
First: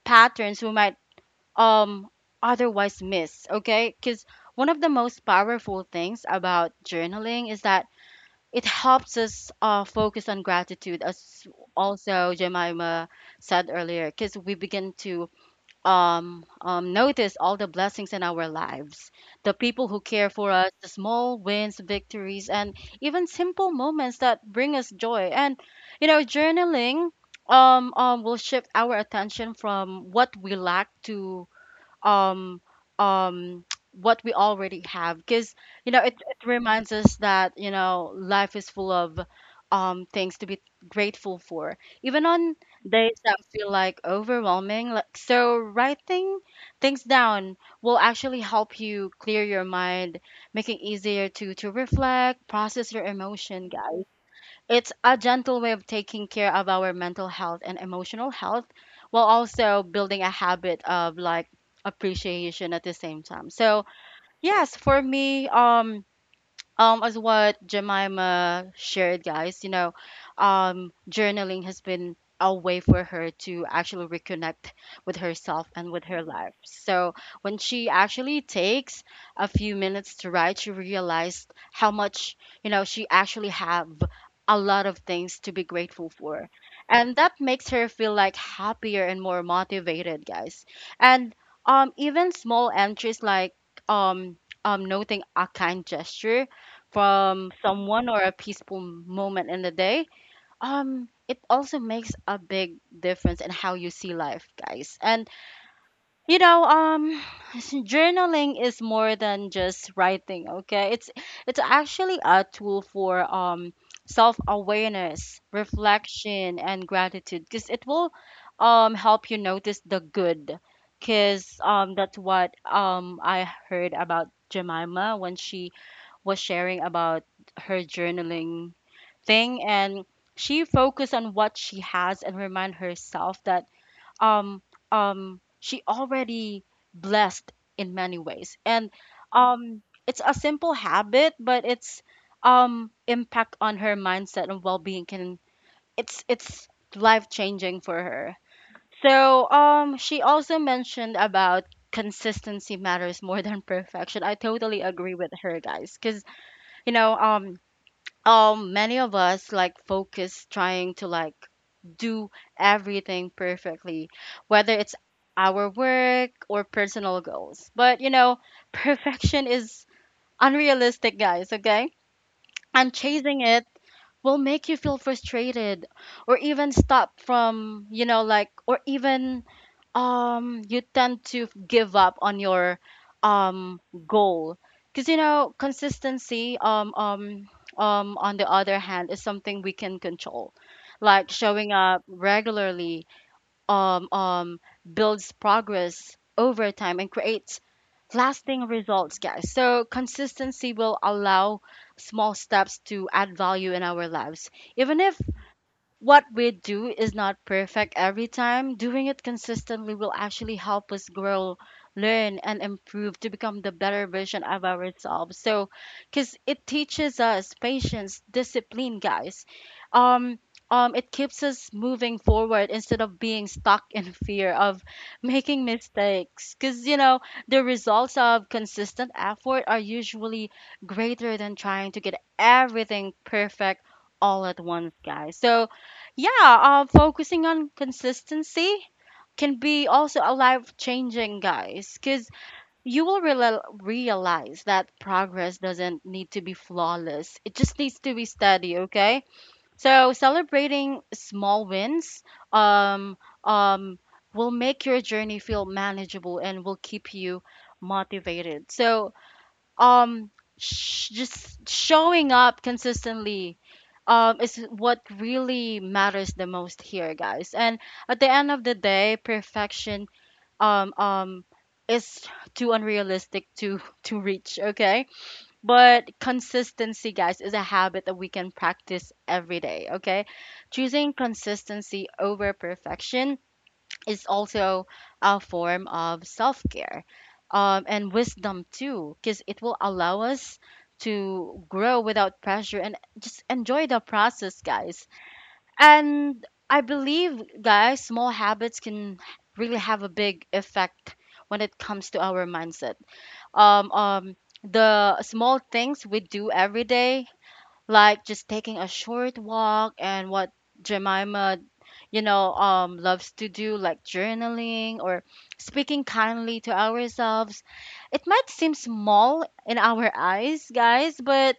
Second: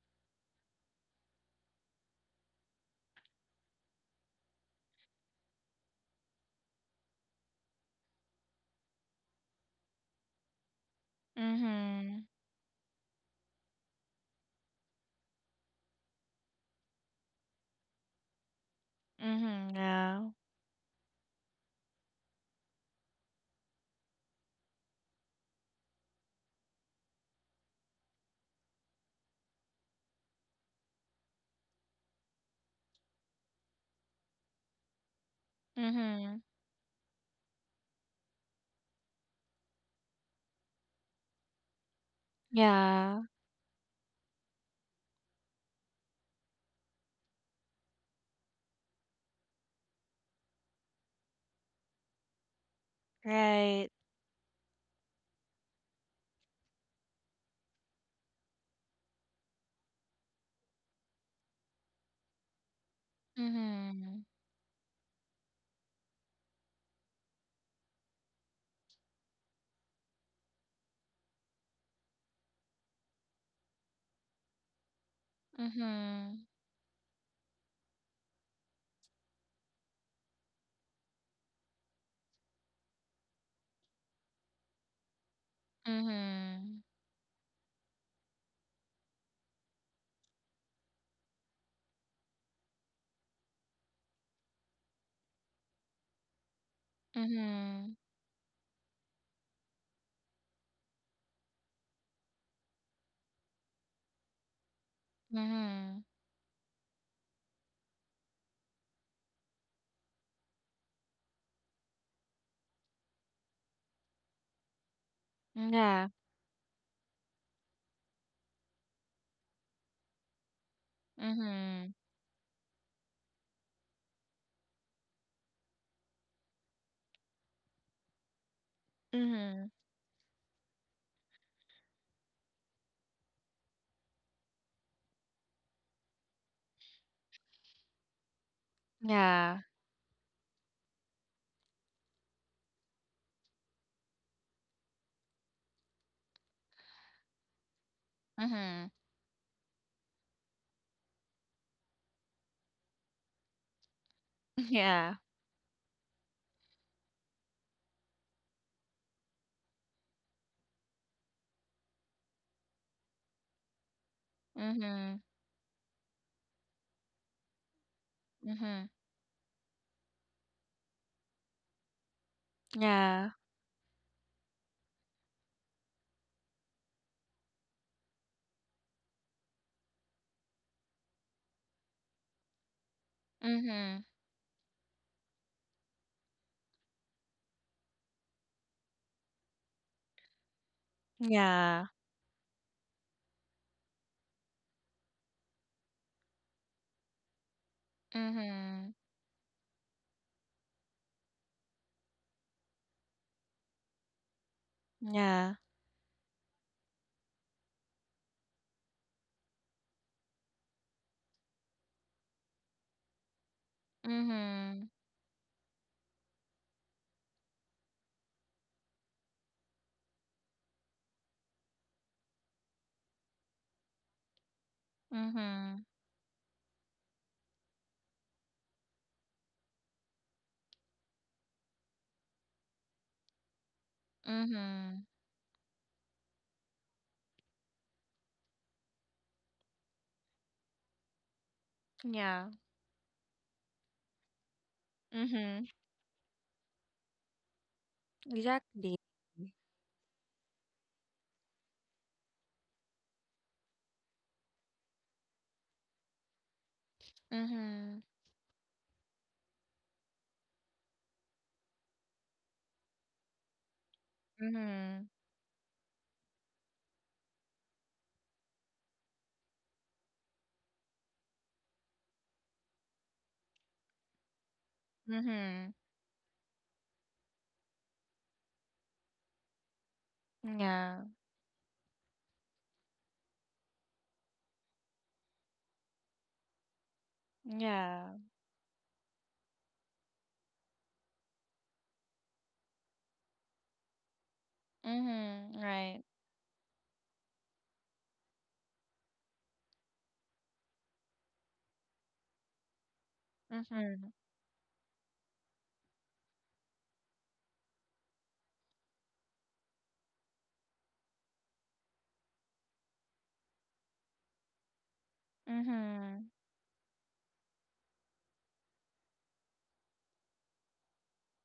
S1: patterns we might um otherwise miss, okay? Because one of the most powerful things about journaling is that it helps us focus on gratitude, as
S2: Mhm.
S1: also Jemima said earlier, because we begin to notice all the blessings in our lives, the
S2: Mhm.
S1: people who
S2: Yeah.
S1: care for us, the small wins, victories, and even simple moments that bring us joy. And, you know, journaling will shift our attention from what we lack to um um what we already have. Because you know, it,
S2: Mhm.
S1: it reminds us that, you know, life is full of things to be grateful for, even on days
S2: Yeah.
S1: that feel like overwhelming. Like, so writing things down will actually help you clear your mind, making easier to reflect, process your emotion,
S2: Right.
S1: guys. It's a gentle way of taking care of our mental health and emotional health, while also building a habit of like appreciation at the same time. So,
S2: Mhm.
S1: yes, for me, as what Jemima shared, guys, journaling has been a way for her to actually reconnect with herself and with her
S2: Mhm.
S1: life. So when she actually takes a few minutes to write, she realized how much, she actually have a lot of things to be grateful for.
S2: Mhm.
S1: And that makes her feel like happier and more motivated, guys. And even small entries like um noting a kind gesture from
S2: Mhm.
S1: someone or a peaceful moment in the day, it also makes a big difference in how you see life, guys. And
S2: Mhm.
S1: you know, um, journaling is more than just writing. Okay, it's actually a tool for self-awareness,
S2: Yeah.
S1: reflection, and gratitude because it will help you notice the good. Because
S2: Mhm.
S1: that's what I heard about Jemima when she was sharing about her journaling thing,
S2: Mhm.
S1: and she focused on what she has and remind herself that um she already blessed in many ways, and
S2: Yeah.
S1: it's a simple habit, but it's impact on her mindset and well-being can, it's life changing for her.
S2: Mhm.
S1: So, she also mentioned about consistency matters more than perfection. I totally agree
S2: Yeah.
S1: with her, guys, because you know, many of us like focus trying to like do everything perfectly, whether it's
S2: Mhm.
S1: our work or personal goals. But you know,
S2: Mhm.
S1: perfection is unrealistic, guys. Okay, and
S2: Yeah.
S1: chasing it will make you feel frustrated or even stop from you know like or even you tend to give up on your um
S2: Mhm.
S1: goal. Because you know consistency, on the other hand, is something we can control, like showing
S2: Yeah.
S1: up regularly, um um builds progress over time and creates lasting
S2: Mhm.
S1: results, guys. So consistency will allow small steps to add value in our lives, even if
S2: Yeah.
S1: what we do is not perfect every time. Doing it consistently will actually help us grow, learn, and improve to become the better version of
S2: Mhm.
S1: ourselves. So, because it teaches us patience, discipline, guys. Um, it keeps us moving forward instead of being stuck in fear of making
S2: Mhm.
S1: mistakes. Because, you know, the results of consistent effort are usually greater than trying to get everything perfect all at once,
S2: Mhm.
S1: guys. So, yeah, focusing on consistency can be also a life changing, guys, because
S2: Yeah.
S1: you will realize that progress
S2: Mhm.
S1: doesn't need to be flawless. It just needs to be steady,
S2: Exactly.
S1: okay? So celebrating small wins um, um, will make your journey feel manageable and will keep you
S2: Mhm.
S1: motivated. So, um just showing up consistently is what
S2: Mhm.
S1: really matters the most here, guys, and at the end of the day, perfection um um is too unrealistic to to reach, okay,
S2: Mhm.
S1: but consistency, guys, is a habit that we can practice every day, okay? Choosing
S2: Yeah.
S1: consistency over perfection is also a form of self care, and
S2: Yeah.
S1: wisdom too, because it will allow us to grow without pressure and just enjoy the process, guys.
S2: Mhm. Right.
S1: And I believe, guys, small habits can really have a big effect when it comes to our mindset. Um,
S2: Mhm.
S1: um, the small things we do every day, like just taking a short walk, and what Jemima, loves to do, like journaling or speaking
S2: Mhm.
S1: kindly to ourselves. It might seem small in our eyes, guys, but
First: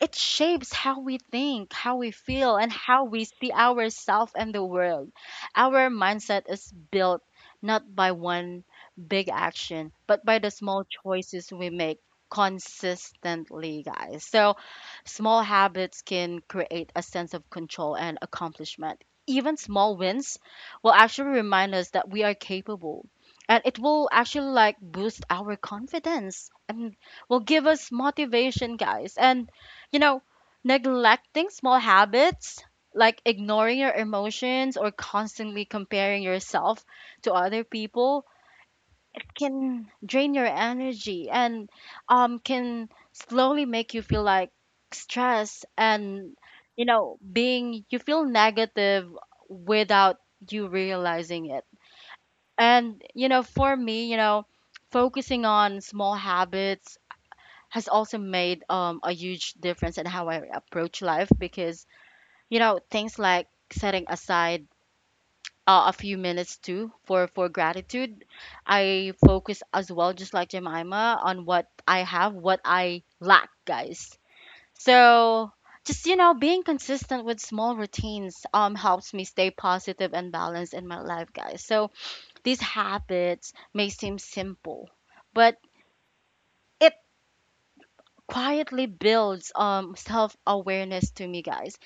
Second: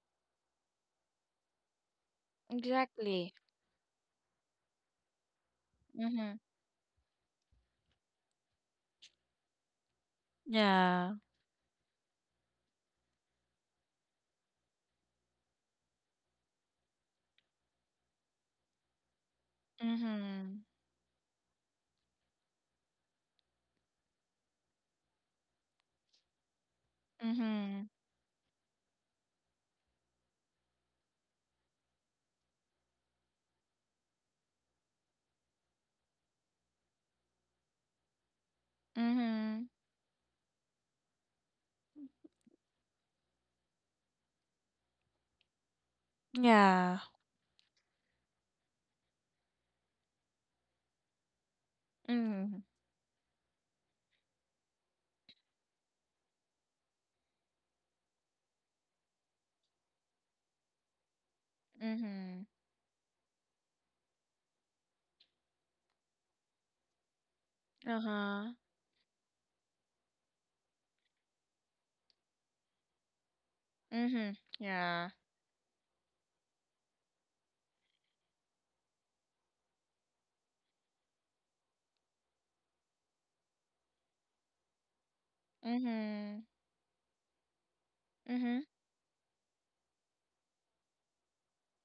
S1: it shapes how we think, how we feel, and how we
S2: Exactly.
S1: see ourselves and the world. Our
S2: Mhm.
S1: mindset is built not by one big action, but by the small
S2: Yeah.
S1: choices we make consistently, guys. So, small habits can create a sense of control and accomplishment. Even small wins
S2: Mhm.
S1: will actually remind us that we are capable. And it will actually like boost our confidence and will give
S2: Mhm.
S1: us motivation, guys. And you know, neglecting small habits like ignoring your emotions or constantly comparing yourself to other people
S2: Mhm.
S1: can drain your energy, and can slowly make you feel like stress, and you
S2: Yeah.
S1: know being you feel negative without you realizing it.
S2: Mhm.
S1: And you know, for me, focusing on small habits has also made a huge difference in how I approach life, because
S2: Mhm.
S1: you know, things like setting aside a few minutes too for gratitude.
S2: Uh-huh.
S1: I focus as well, just like Jemima, on what I have, what I lack, guys.
S2: Mhm. Yeah.
S1: So just you know being consistent with small routines helps me stay positive and balanced in my life, guys. So these habits may seem simple, but
S2: Mhm.
S1: it
S2: Mhm.
S1: quietly builds self-awareness to me, guys,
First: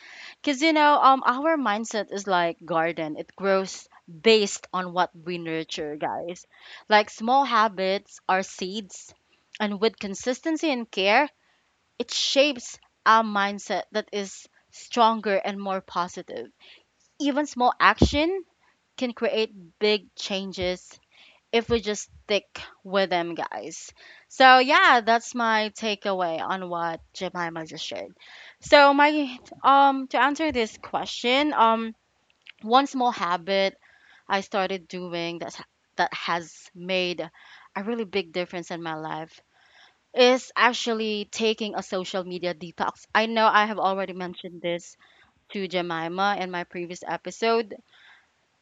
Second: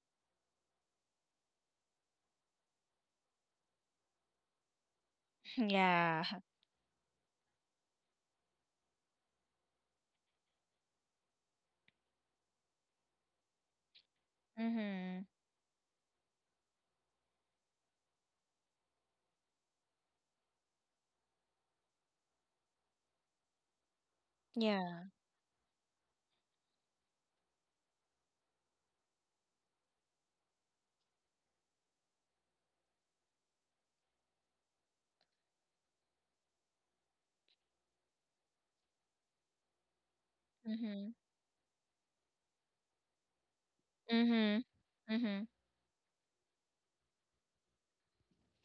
S1: because you know, our mindset is like garden. It grows based on what we nurture,
S2: Yeah.
S1: guys, like small habits are seeds, and with consistency and care it shapes our mindset that is
S2: Mhm.
S1: stronger and more positive. Even small action can create big changes if we just stick with them, guys. So, yeah,
S2: Yeah.
S1: that's my takeaway on what Jemima just shared. So, my to answer this question, one small habit I started doing that has made a really big difference in my life is
S2: Mhm.
S1: actually taking a social media detox. I know I have already mentioned
S2: Mhm.
S1: this
S2: Mhm.
S1: to Jemima in my previous episode.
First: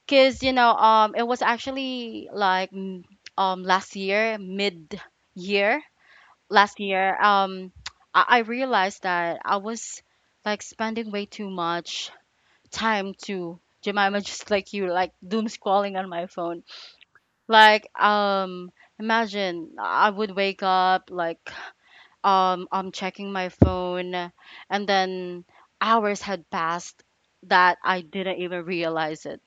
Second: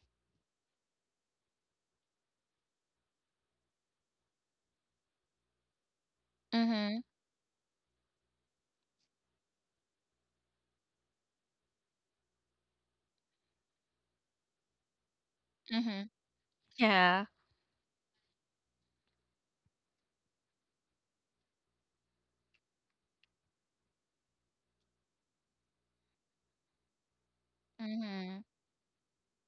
S1: Cause you know, it was actually like last year, mid year last
S2: Mhm.
S1: year. I realized that I was like spending way too much time to Jemima, just like you, like doom scrolling on
S2: Mhm.
S1: my phone.
S2: Yeah.
S1: Like, imagine I would wake up like I'm checking my phone, and then hours had passed that I didn't
S2: Mhm.
S1: even realize it,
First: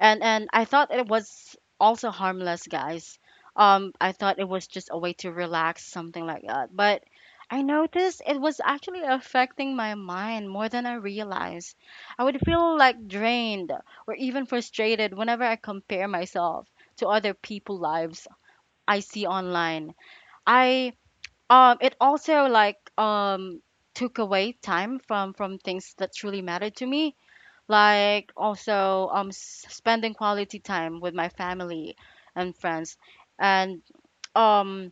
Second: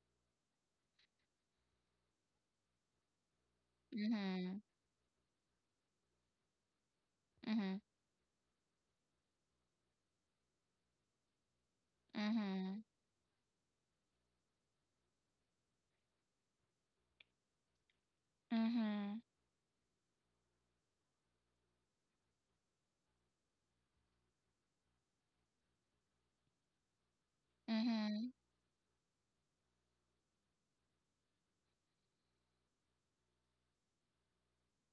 S1: and I thought it was also harmless, guys. I thought it
S2: Mhm.
S1: was just a way to relax, something like that. But I
S2: Mhm.
S1: noticed it was actually affecting my mind more than I realized. I would feel
S2: Mhm.
S1: like drained or even frustrated whenever I compare myself to other people' lives I
S2: Mhm.
S1: see online. I It also like took away time from things that truly mattered to me, like
S2: Mhm,
S1: also spending quality time with my family and friends, and um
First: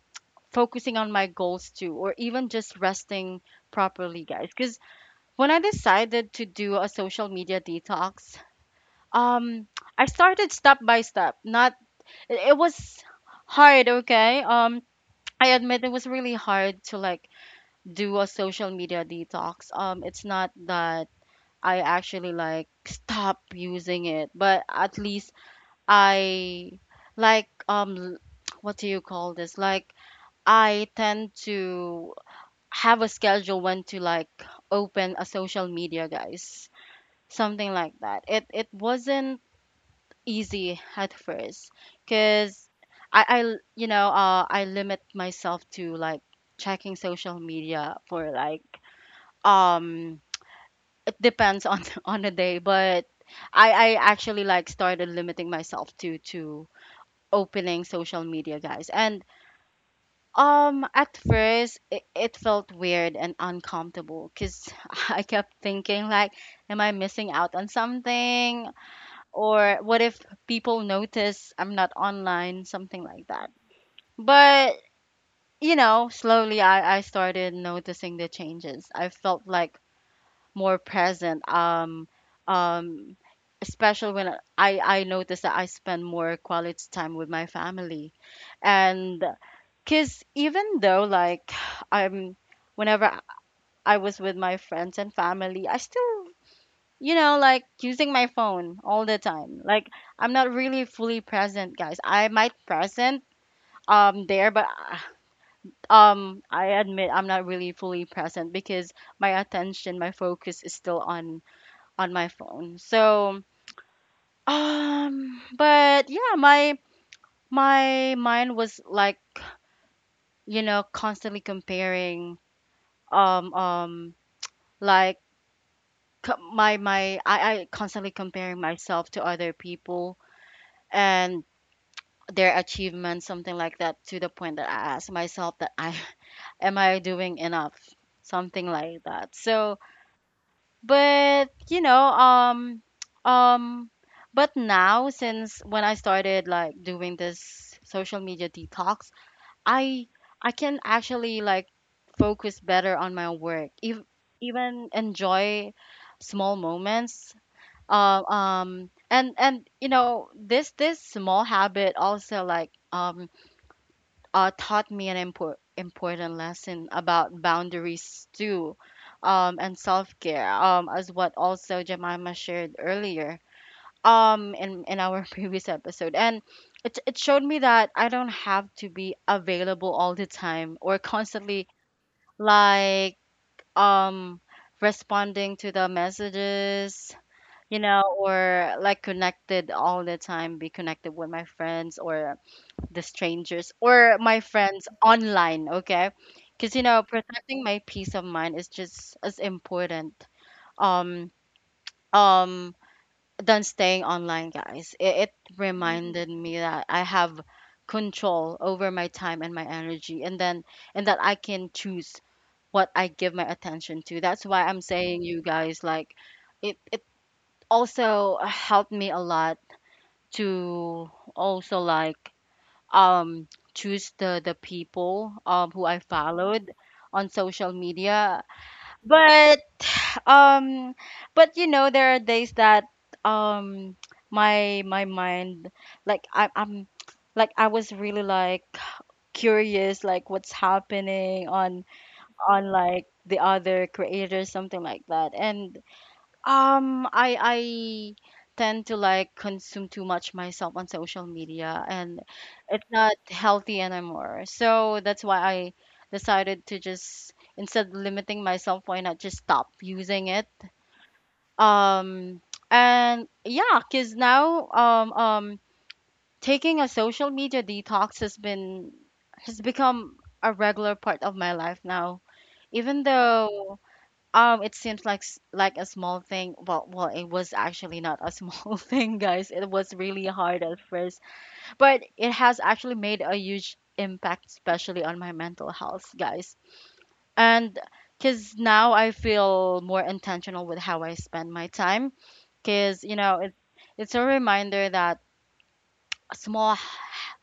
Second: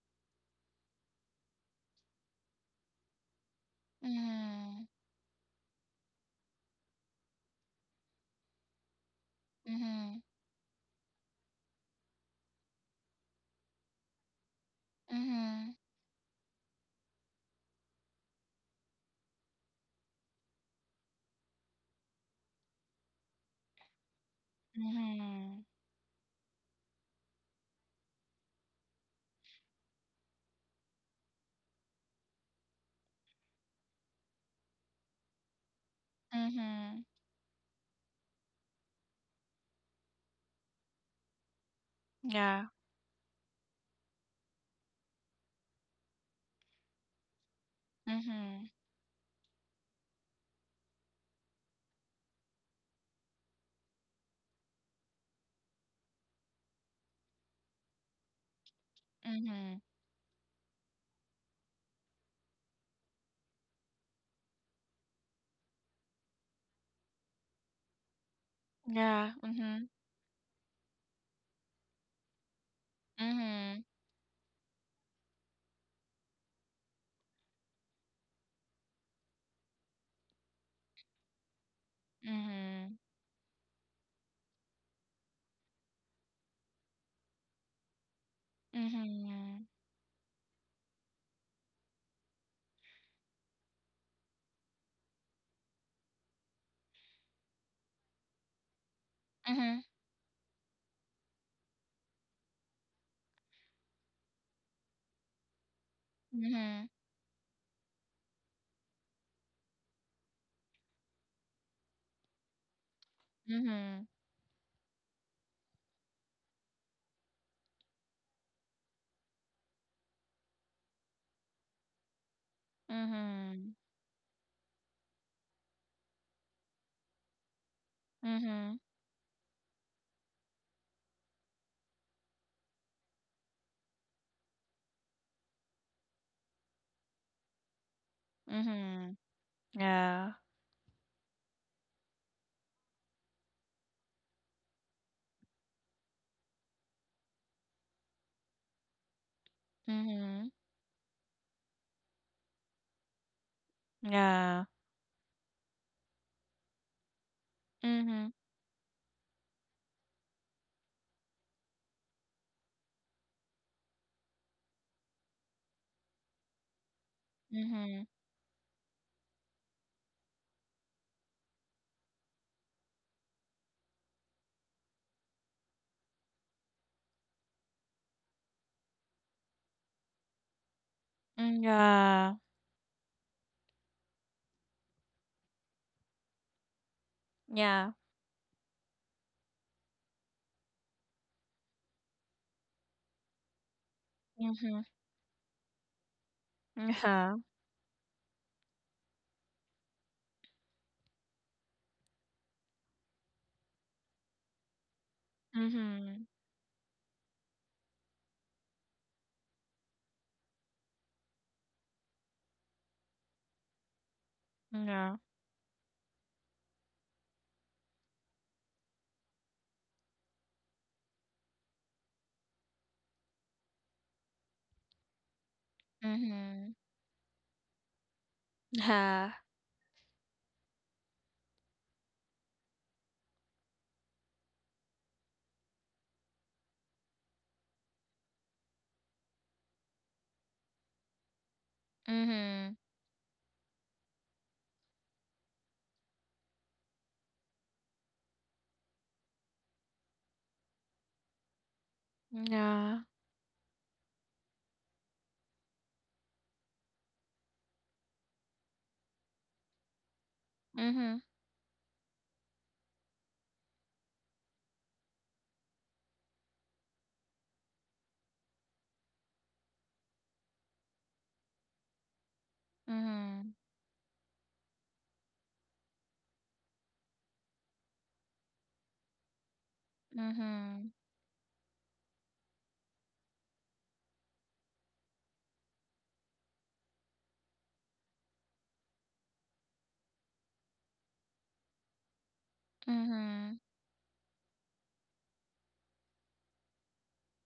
S1: focusing on my goals too, or even just resting properly, guys, because
S2: mhm,
S1: when I decided to do a social media detox, um I
S2: mhm,
S1: started step by step. Not it was hard, okay. Um, I
S2: mhm.
S1: admit it was really hard to like do a social media detox. Um, it's not that I actually like stop using it. But at least
S2: Mhm.
S1: I like what do you call this? Like I tend to have a schedule when to like open a social media, guys.
S2: Mhm.
S1: Something like that. It wasn't easy at first
S2: Yeah.
S1: because you know, I limit myself to like checking social media for like
S2: Mhm,
S1: um depends on on the day, but I actually like started limiting myself to opening social media, guys. And
S2: mhm.
S1: at first it felt weird and uncomfortable, cuz I kept thinking like, am I missing out on something,
S2: Yeah.
S1: or
S2: Mhm,
S1: what if people notice I'm not online, something like that. But you know, slowly I started noticing the changes. I felt like more present.
S2: mhm,
S1: Um, especially when I notice that I spend more quality time with my family,
S2: mhm,
S1: and
S2: mhm,
S1: because even though like I'm, whenever I was with my friends and family, I still you know like using my phone all the time.
S2: mhm,
S1: Like I'm not really fully present, guys. I might present there, but I
S2: mhm,
S1: admit I'm not really fully present because my attention, my focus is still on my phone. So,
S2: mhm,
S1: but yeah, my mind was like, you know, constantly comparing, um,
S2: mhm,
S1: um, like c- my I constantly comparing
S2: mhm,
S1: myself to other people, and their achievements, something like that, to the point that I ask myself that I am I doing enough, something like
S2: mhm.
S1: that. So.
S2: Yeah.
S1: But, you know, um but now, since when I started like doing this social media detox, I
S2: Mhm.
S1: I can actually like focus better on my work. If,
S2: Yeah.
S1: even enjoy small moments. Um
S2: Mhm,
S1: um and you know, this small habit also like taught me an important lesson about
S2: mhm.
S1: boundaries too, and self care, as what also Jemima shared earlier, in our previous episode, and it showed me that I don't have to be available all the time or
S2: Mm,
S1: constantly
S2: yeah.
S1: like um responding to the messages, you
S2: Yeah.
S1: know, or like connected all the time, be connected with my friends, or the strangers or my
S2: Mhm.
S1: friends online, okay? Because you know,
S2: Yeah.
S1: protecting my peace of mind is just as important um um than staying online, guys. It
S2: Mhm.
S1: reminded me that I have control over my time and my energy, and then and that I can choose what I give my attention to. That's why I'm
S2: Yeah.
S1: saying you guys like it. It also helped me a lot to also um, choose the people who I followed
S2: Mhm.
S1: on social media.
S2: Yeah.
S1: But um, but you know, there are days that um, my mind, like I, I'm, like I was really like curious, like what's happening on
S2: Mhm.
S1: like the other creators, something like that, and I tend to like consume too much myself on social media and it's
S2: Yeah.
S1: not healthy anymore. So that's why I decided to just instead of limiting myself, why not just stop using it?
S2: Mhm,
S1: Um, and yeah, 'cause now taking a social media detox has been has become a regular part of my life now. Even
S2: mhm,
S1: though it seems like like a small thing. Well, it was actually not a small thing, guys. It was really hard at
S2: mhm,
S1: first, but it has actually made a huge impact, especially on my mental health, guys. And because now I feel more intentional with how I spend my time, because you know it,
S2: mhm,
S1: it's a reminder that small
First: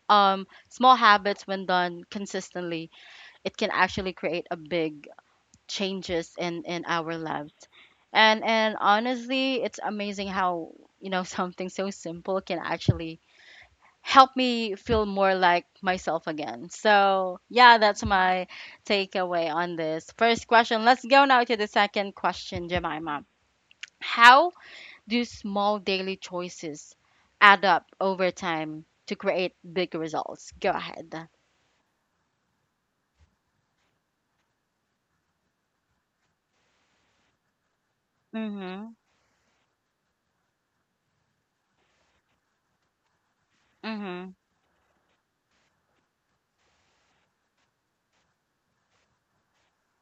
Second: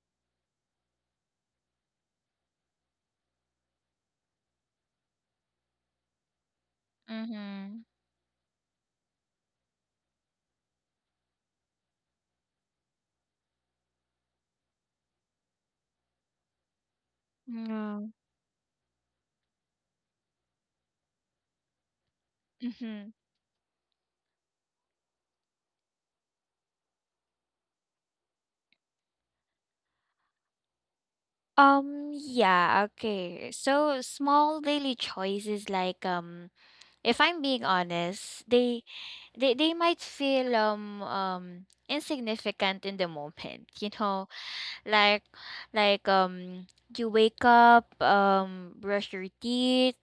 S1: small habits when done consistently, it can actually create a big changes in our lives
S2: mhm.
S1: and honestly it's amazing how something so simple can actually help me feel more like myself again. So yeah, that's
S2: No.
S1: my takeaway on this first question. Let's go now to the second question,
S2: Mhm.
S1: Jemima. How do small daily choices add up over time to create big results? Go ahead.
S2: Yeah, okay. So small daily choices, like, if I'm being honest,
S1: Mhm.
S2: they might feel insignificant in the moment, you know,
S1: Mhm.
S2: like, like um you wake up, brush your teeth,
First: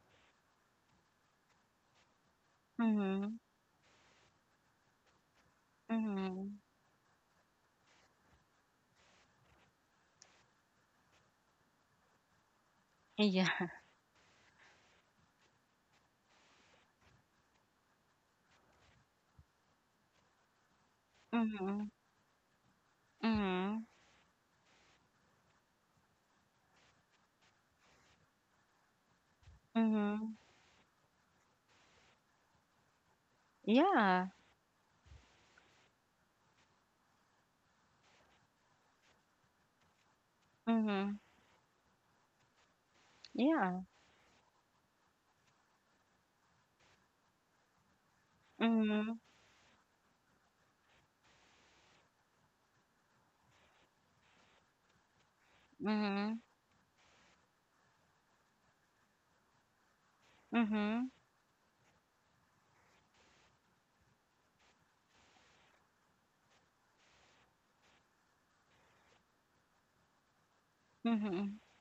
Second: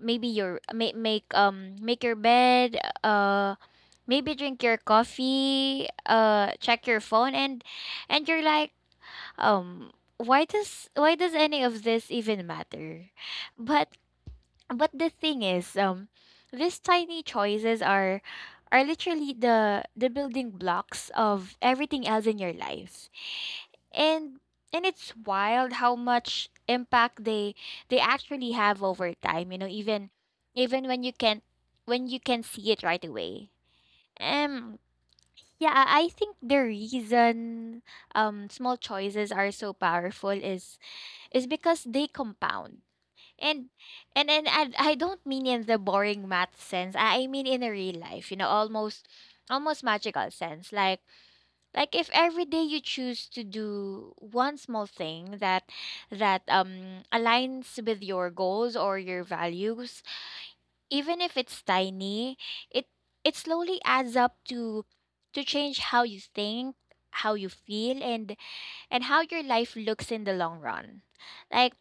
S2: maybe your make make make your bed,
S1: Mhm.
S2: uh maybe drink your coffee,
S1: Mhm.
S2: check your phone, and you're like, um why does any of this even matter?
S1: Yeah.
S2: But the thing is, these tiny choices are literally the building blocks of everything else in your life.
S1: Mm-hmm.
S2: And it's wild how much impact they actually have over time, you know, even
S1: Mm-hmm.
S2: when you can, see it right away.
S1: Yeah.
S2: Um, yeah, I think the reason small choices are so powerful is
S1: Mhm.
S2: because they compound. And
S1: Yeah.
S2: I don't mean in the boring math sense. I mean in a real life, you know, almost
S1: Mhm.
S2: magical sense. Like if every day you choose to do one small thing that
S1: Mhm.
S2: aligns with your goals or your values,
S1: Mhm.
S2: even if it's tiny, it it slowly adds up to change how you think, how you feel, and how your life looks in the long run.
S1: Mhm.
S2: Like,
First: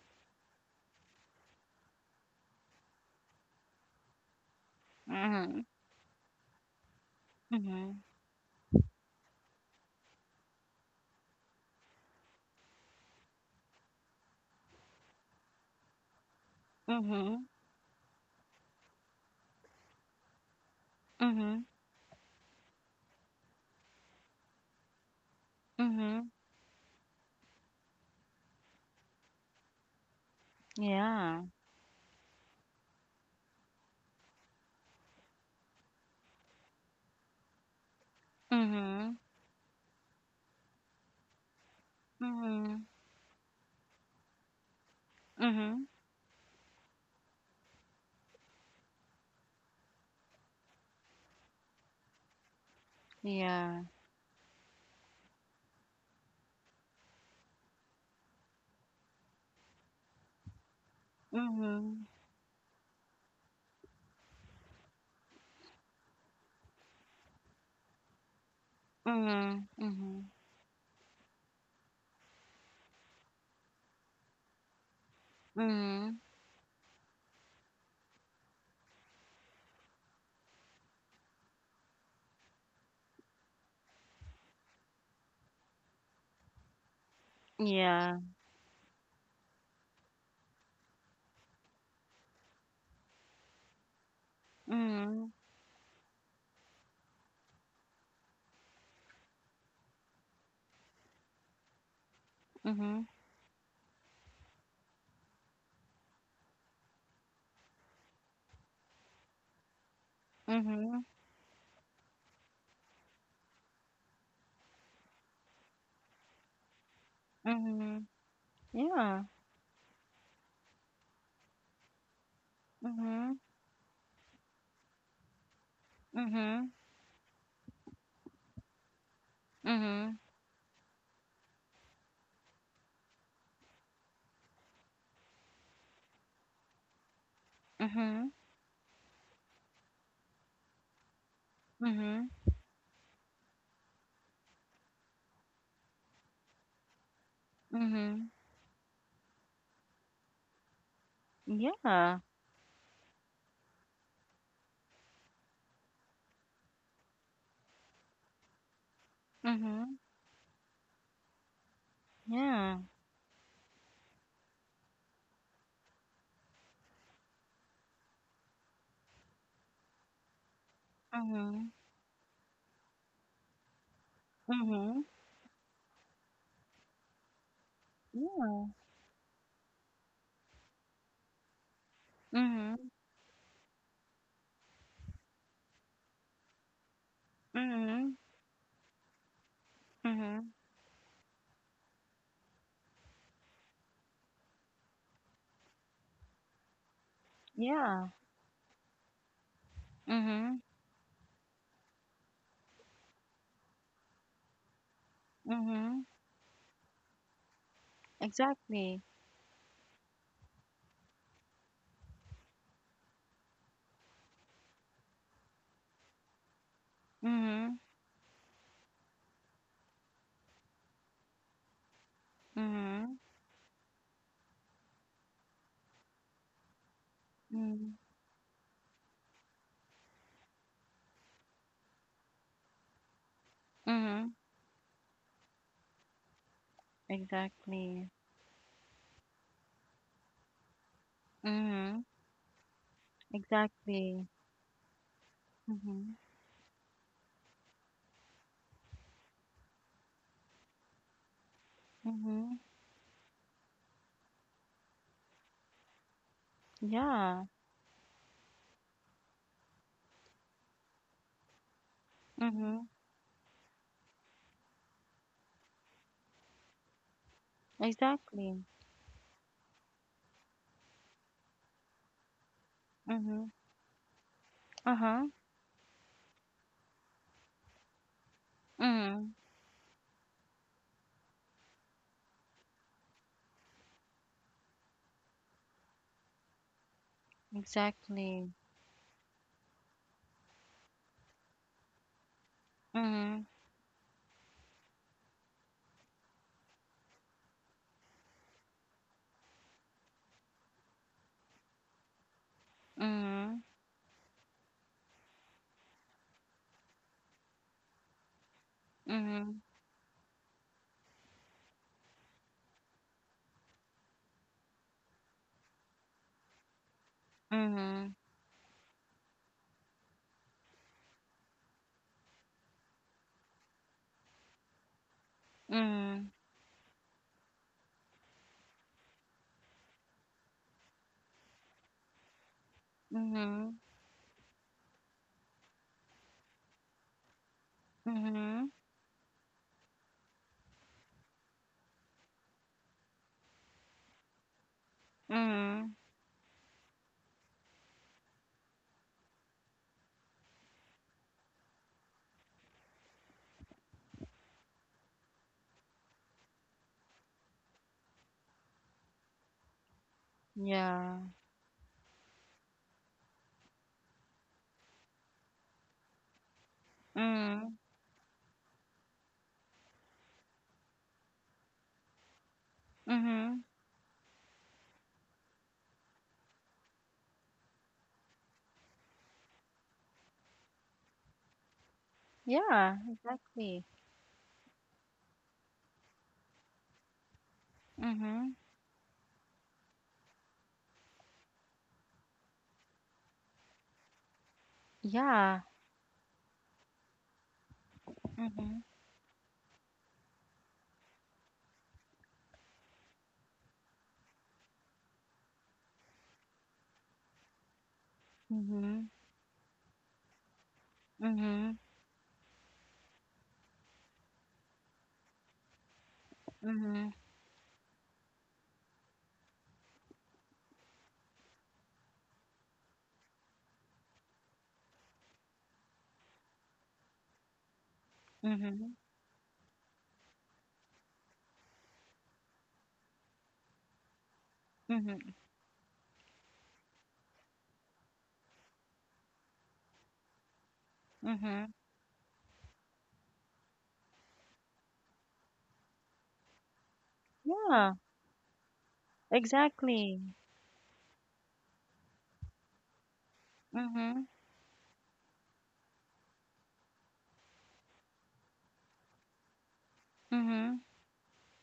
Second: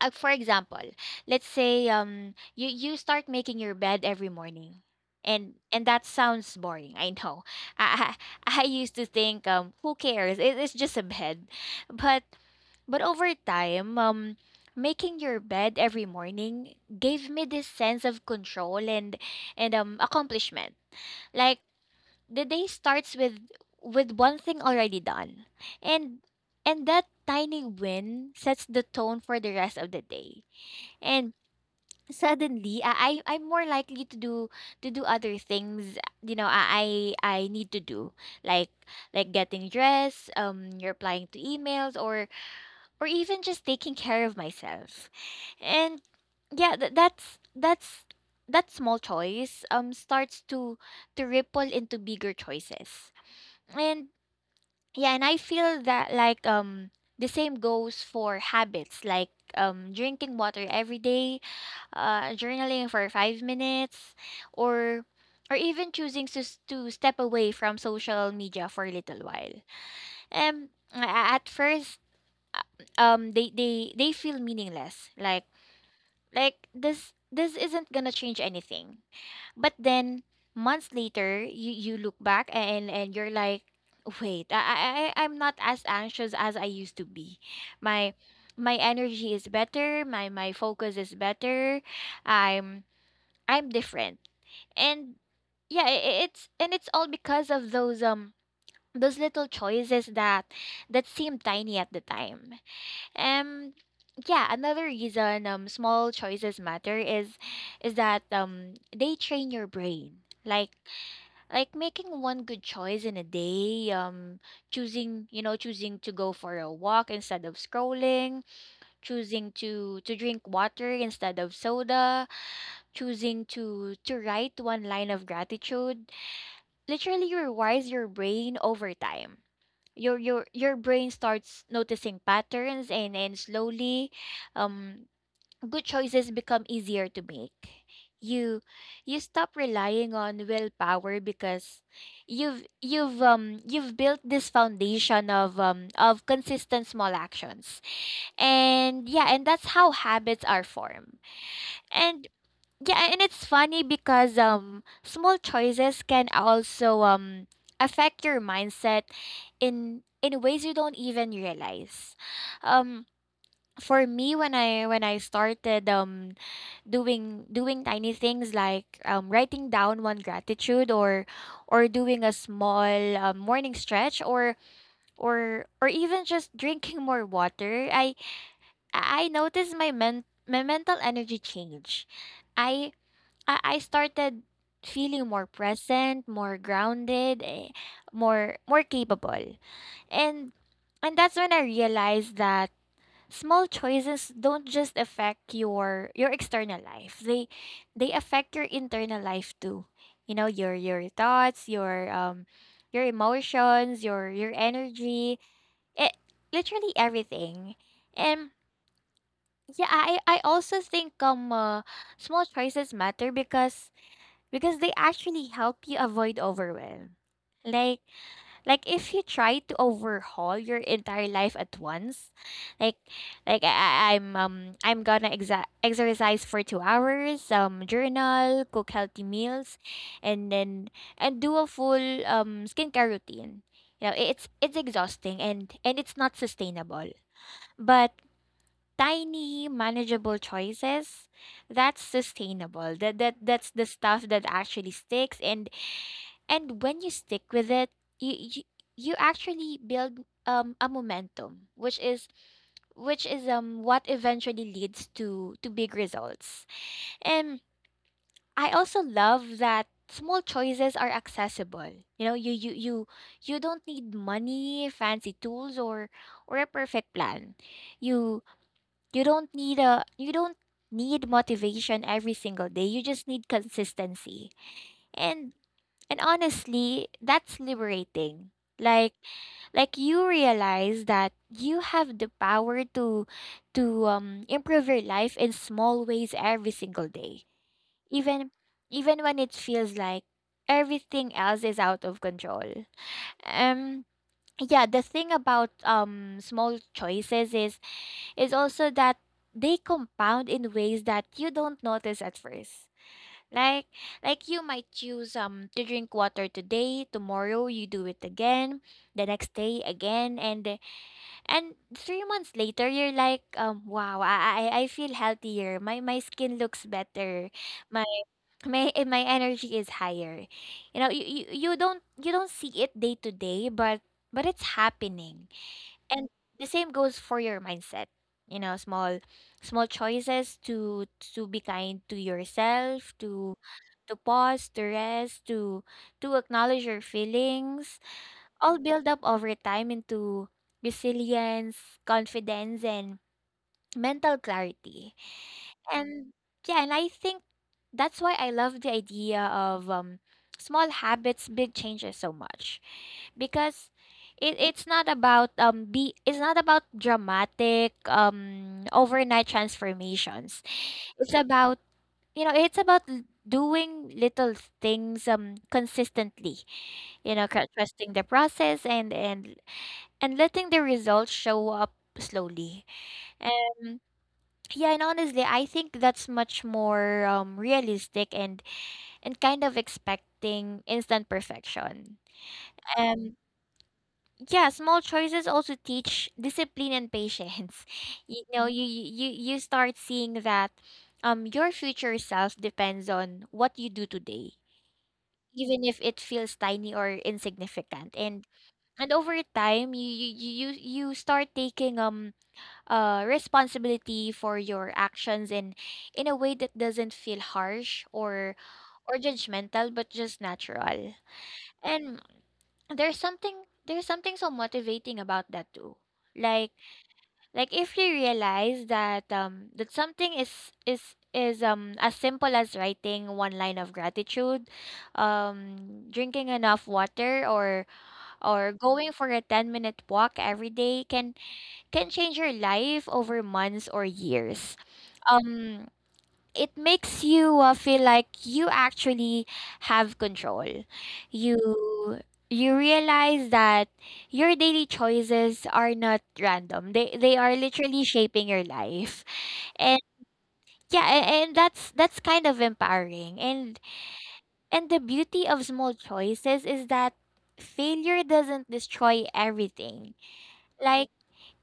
S2: for example, let's say you start making your bed every morning. And
S1: Mhm.
S2: that sounds boring. I know.
S1: Mhm.
S2: I I used to think, who cares? It's just a bed. But over time, making your bed every morning gave
S1: Mhm.
S2: me this sense of control and, accomplishment.
S1: Mhm.
S2: Like the day starts with one thing already done. And
S1: Mhm.
S2: that tiny win sets the tone for the rest of the day.
S1: Yeah.
S2: And suddenly I, I'm more likely to do, other things I need to do, like,
S1: Mhm.
S2: getting dressed, replying to emails, or
S1: Mhm.
S2: even just taking care of myself.
S1: Mhm.
S2: And yeah, that's, that small choice starts to ripple into bigger choices.
S1: Yeah.
S2: And yeah, and I feel that, like, the same goes for habits, like drinking water every day,
S1: Mhm.
S2: journaling for 5 minutes, or even choosing to, to step away from social media for a little while.
S1: Mhm. Mhm.
S2: Um, a- at first, uh, they, they feel meaningless. Like
S1: Mhm.
S2: this isn't gonna change anything. But then months later, you look back and you're like, wait, I'm not as anxious as I used to be. My
S1: Yeah.
S2: my energy is better. My focus is better. I'm I'm different. And
S1: Mhm.
S2: yeah, it's all because of those little choices that seem tiny at the time.
S1: Mhm.
S2: Um yeah, Another reason small choices matter is that they train your brain. Like
S1: Mhm.
S2: making one good choice in a day, choosing, you know, choosing to go for a walk instead of
S1: Mhm.
S2: scrolling,
S1: Yeah.
S2: choosing to drink water instead of soda, choosing
S1: Mhm.
S2: to write one line of gratitude
S1: Mhm. Mhm.
S2: literally rewires your brain over time.
S1: Mhm.
S2: Your brain starts noticing patterns, and slowly um good choices become easier to make. you you stop relying on willpower, because
S1: Mhm.
S2: you've built this foundation of consistent small actions.
S1: Mhm.
S2: And that's how habits are formed.
S1: Yeah.
S2: And yeah, and it's funny because small choices can also affect your mindset in
S1: Mhm.
S2: ways you don't even realize.
S1: Yeah.
S2: Um for me when I started doing tiny things like writing down one gratitude
S1: Mhm.
S2: or doing a small morning stretch
S1: Mhm.
S2: or even just drinking more water,
S1: Yeah.
S2: I noticed my my mental energy change. I
S1: Mhm.
S2: I started feeling more present, more grounded,
S1: Mhm.
S2: more capable. And
S1: Mhm.
S2: and that's when I realized that small choices don't just affect your external life. They
S1: Yeah.
S2: affect your internal life too. You know,
S1: Mhm.
S2: your thoughts, your emotions, your energy,
S1: Mhm.
S2: it, literally everything. And
S1: Exactly.
S2: yeah, I also think small choices matter because they actually help you avoid overwhelm.
S1: Mhm.
S2: Like like if you try to overhaul your entire life at once, like
S1: Mhm.
S2: I'm I'm gonna exercise for 2 hours,
S1: Mhm.
S2: journal, cook healthy meals, and then and do a full skincare routine. You know,
S1: Mhm.
S2: it's exhausting and it's not sustainable. But
S1: Exactly.
S2: tiny manageable choices, that's
S1: Mhm.
S2: sustainable. That's the stuff
S1: Exactly.
S2: that actually sticks. and
S1: Mhm.
S2: and when you stick with it, you you, you actually build a momentum, which is
S1: Mhm.
S2: what eventually leads to big results.
S1: Yeah.
S2: And I also love that small choices are accessible. you know you you
S1: Mhm.
S2: you you don't need money, fancy tools or a perfect plan. you
S1: Exactly.
S2: you don't need motivation every single day. You just need
S1: Mhm.
S2: consistency.
S1: Uh-huh.
S2: And and honestly, that's liberating. Like
S1: Mhm.
S2: like you realize that you have the power to improve your life in small ways every single day. Even
S1: Exactly.
S2: even when it feels like everything else is out of control.
S1: Mhm.
S2: Um yeah, the thing about small choices is also that they compound in ways that you don't notice at first.
S1: Mhm.
S2: Like like you might choose to drink water today, tomorrow you do it again, the next
S1: Mhm.
S2: day again, and 3 months later you're like wow, I feel healthier, my skin looks better, my
S1: Mhm.
S2: my energy is higher. You know, you don't see it day to day, but it's happening. And
S1: Mhm.
S2: the same goes for your mindset. You know, small small choices to be kind to yourself,
S1: Mhm.
S2: to pause, to rest, to acknowledge your feelings,
S1: Mhm.
S2: all build up over time into resilience, confidence and mental clarity.
S1: Mhm.
S2: And yeah, and I think that's why I love the idea of small habits, big changes so much because it's not about be it's not about dramatic overnight transformations.
S1: Yeah.
S2: It's about, you know, it's about doing little things consistently, you know,
S1: Mhm.
S2: trusting the process and letting the results show up slowly.
S1: Mhm.
S2: Yeah, and honestly, I think that's much more realistic and kind of expecting instant perfection.
S1: Yeah,
S2: Um
S1: exactly.
S2: yeah, small choices also teach discipline and patience. You
S1: Mhm.
S2: know, you start seeing that your future self depends on what you do today,
S1: Yeah.
S2: even if it feels tiny or insignificant.
S1: Mhm.
S2: And over time, you start taking responsibility for your actions in a way that doesn't feel harsh
S1: Mhm.
S2: or judgmental but just natural.
S1: Mhm.
S2: And there's something so motivating about that too, like
S1: Mhm.
S2: like if you realize that that something is as simple as writing one line of gratitude, drinking enough water or
S1: Mhm.
S2: going for a 10-minute walk every day can change your life over months or years.
S1: Mhm.
S2: Um, it makes you feel like you actually have control.
S1: Mhm.
S2: You you realize that your daily choices are not random. They are
S1: Yeah,
S2: literally shaping your life. And
S1: exactly.
S2: yeah, and that's kind of empowering.
S1: Mhm.
S2: And the beauty of small choices is that failure doesn't destroy everything.
S1: Mhm.
S2: Like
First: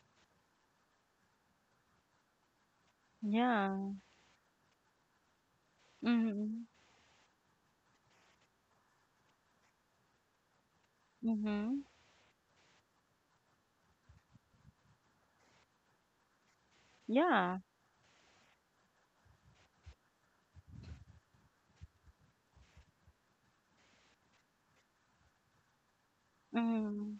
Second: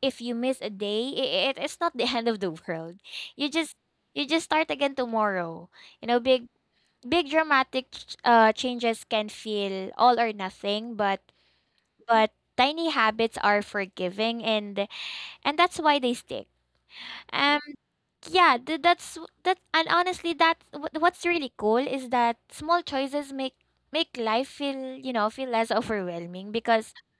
S2: if you miss a day, it it's not the end of the world. You just
S1: Yeah.
S2: you just start again tomorrow. You know, big
S1: Mhm.
S2: big dramatic changes can feel all or nothing,
S1: Mhm.
S2: but tiny habits are forgiving and that's why they stick.
S1: Yeah.
S2: Um yeah, that's that and honestly that's what's really cool is that small choices make make life feel, you know, feel less overwhelming because
S1: Mhm.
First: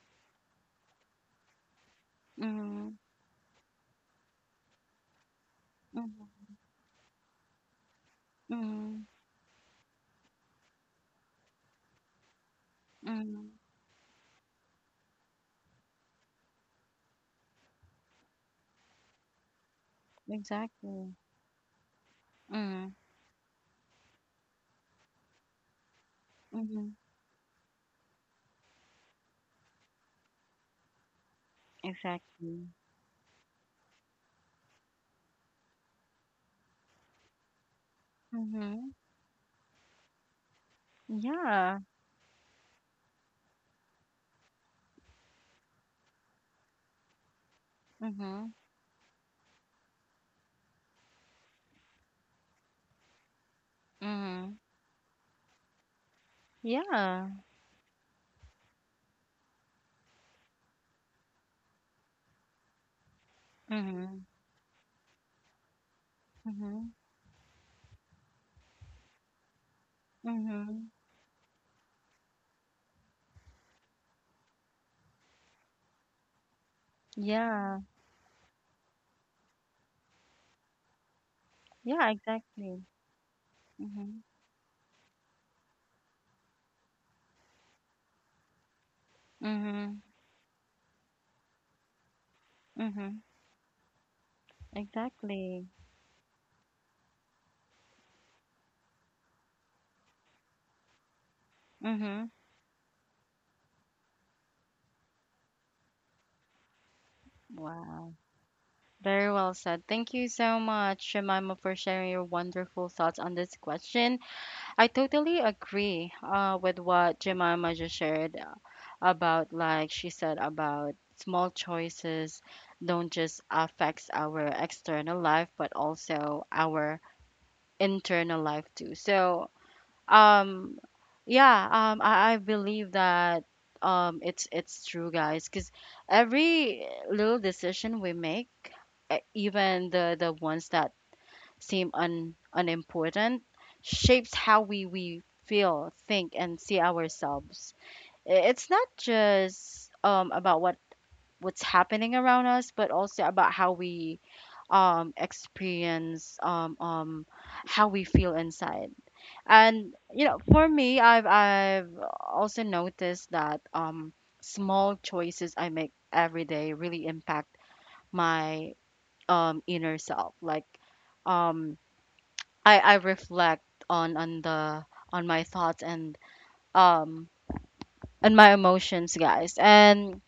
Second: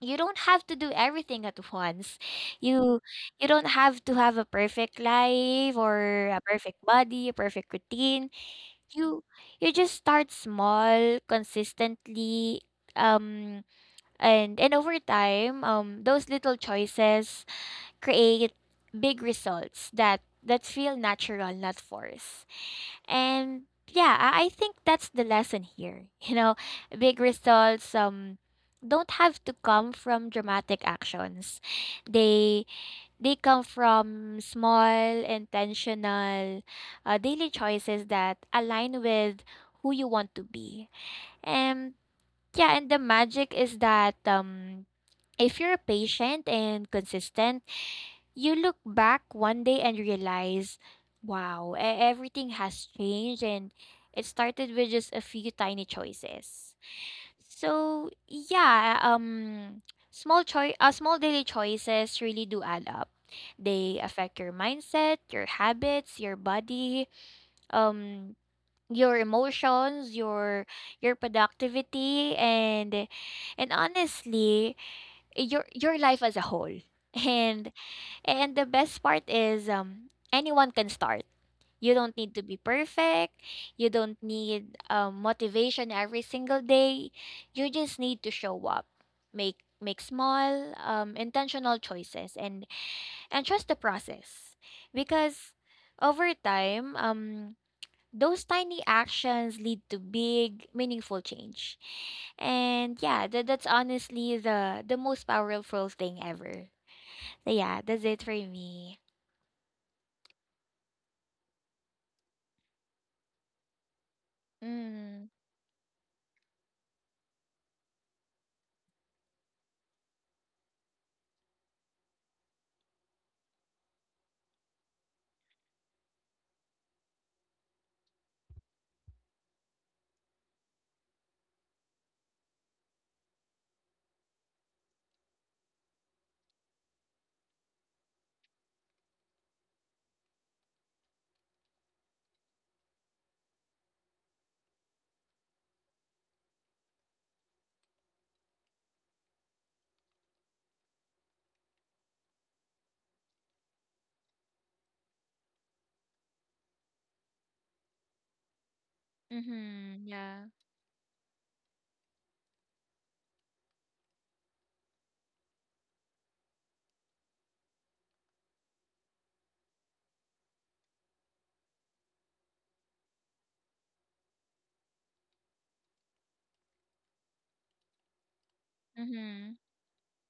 S2: you don't have to do everything at once.
S1: Mhm.
S2: You you don't have to have a perfect life or a
S1: Mhm.
S2: perfect body, a perfect routine.
S1: Mhm.
S2: You you just start small, consistently,
S1: Mhm.
S2: um and over time, those little choices create big results that that feel
S1: Exactly.
S2: natural, not forced.
S1: Mhm.
S2: And yeah, I think that's the lesson here. You know,
S1: Mhm.
S2: big results don't have to come from dramatic actions. They
S1: Exactly.
S2: they come from small, intentional, daily choices that
S1: Mhm.
S2: align with who you want to be.
S1: Yeah.
S2: And yeah, and the magic is that if you're patient and consistent, you
S1: Mhm.
S2: look back one day and realize, wow, everything has changed, and it
S1: Mhm.
S2: started with just a few tiny choices.
S1: Yeah.
S2: So, yeah, small daily choices really do add up. They
S1: Mhm.
S2: affect your mindset, your habits, your
S1: Mhm.
S2: body, um your emotions,
S1: Mhm.
S2: your productivity and honestly, your life as a whole. And
S1: Yeah.
S2: and the best part is, anyone can start. You
S1: Yeah,
S2: don't need to be
S1: exactly.
S2: perfect. You don't
S1: Mhm.
S2: need motivation every single day. You just need to show up. Make make
S1: Mhm.
S2: small intentional choices
S1: Mhm.
S2: and trust the process. Because
S1: Exactly.
S2: over time those tiny actions lead to big meaningful change.
S1: Mhm.
S2: And yeah, that's honestly the most powerful thing ever. So yeah, that's
S1: Wow.
S2: it for me.
S1: Very well said. Thank you so much, Jemima, for sharing your wonderful thoughts on this question. I
S2: Mm,
S1: totally agree with what Jemima just shared about, like she said, about small choices don't just affects our external life, but also our internal life too. So Um, yeah, um, I, I believe that it's true, guys, because every little decision we make, even the ones that seem un unimportant, shapes how we feel, think, and see ourselves. It's not just about what what's happening around us, but also about how we experience how we feel inside. And
S2: mhm,
S1: you know,
S2: yeah.
S1: for me, I've also noticed that small choices I make every day really impact my inner self. Like um I reflect on on the on my thoughts um and my emotions,
S2: Mhm.
S1: guys. And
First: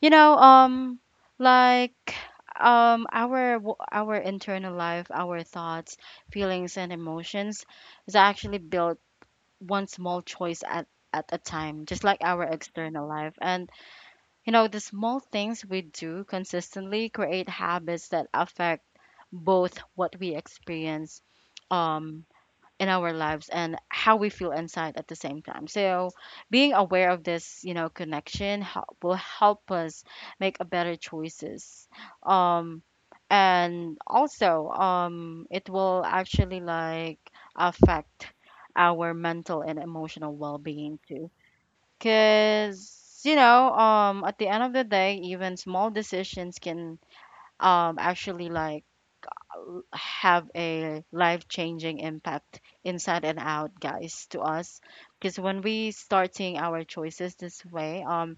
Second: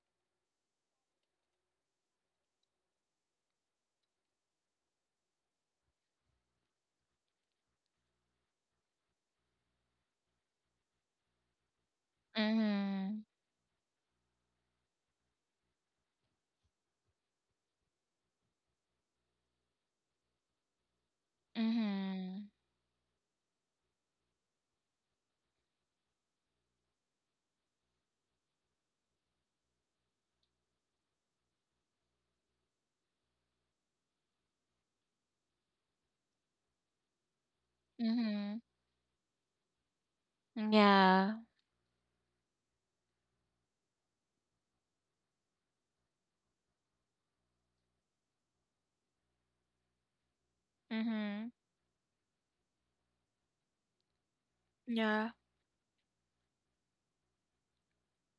S1: you know, like our our internal life, our thoughts, feelings and emotions is actually built one small choice at a time, just like our external
S2: Mhm.
S1: life. And you know, the small things we do consistently create habits that affect both what we experience um
S2: Mhm.
S1: in our lives and how we feel inside at the same time. So, being aware of this, you know, connection help, will help us make a better choices. Um, and also, it will actually like affect
S2: Mhm.
S1: our mental and emotional well-being too.
S2: Yeah.
S1: Cause you know, at the end of the day, even small decisions can actually like have a life
S2: Mhm.
S1: changing impact inside and out, guys, to us
S2: Yeah.
S1: because when we start seeing our choices this way,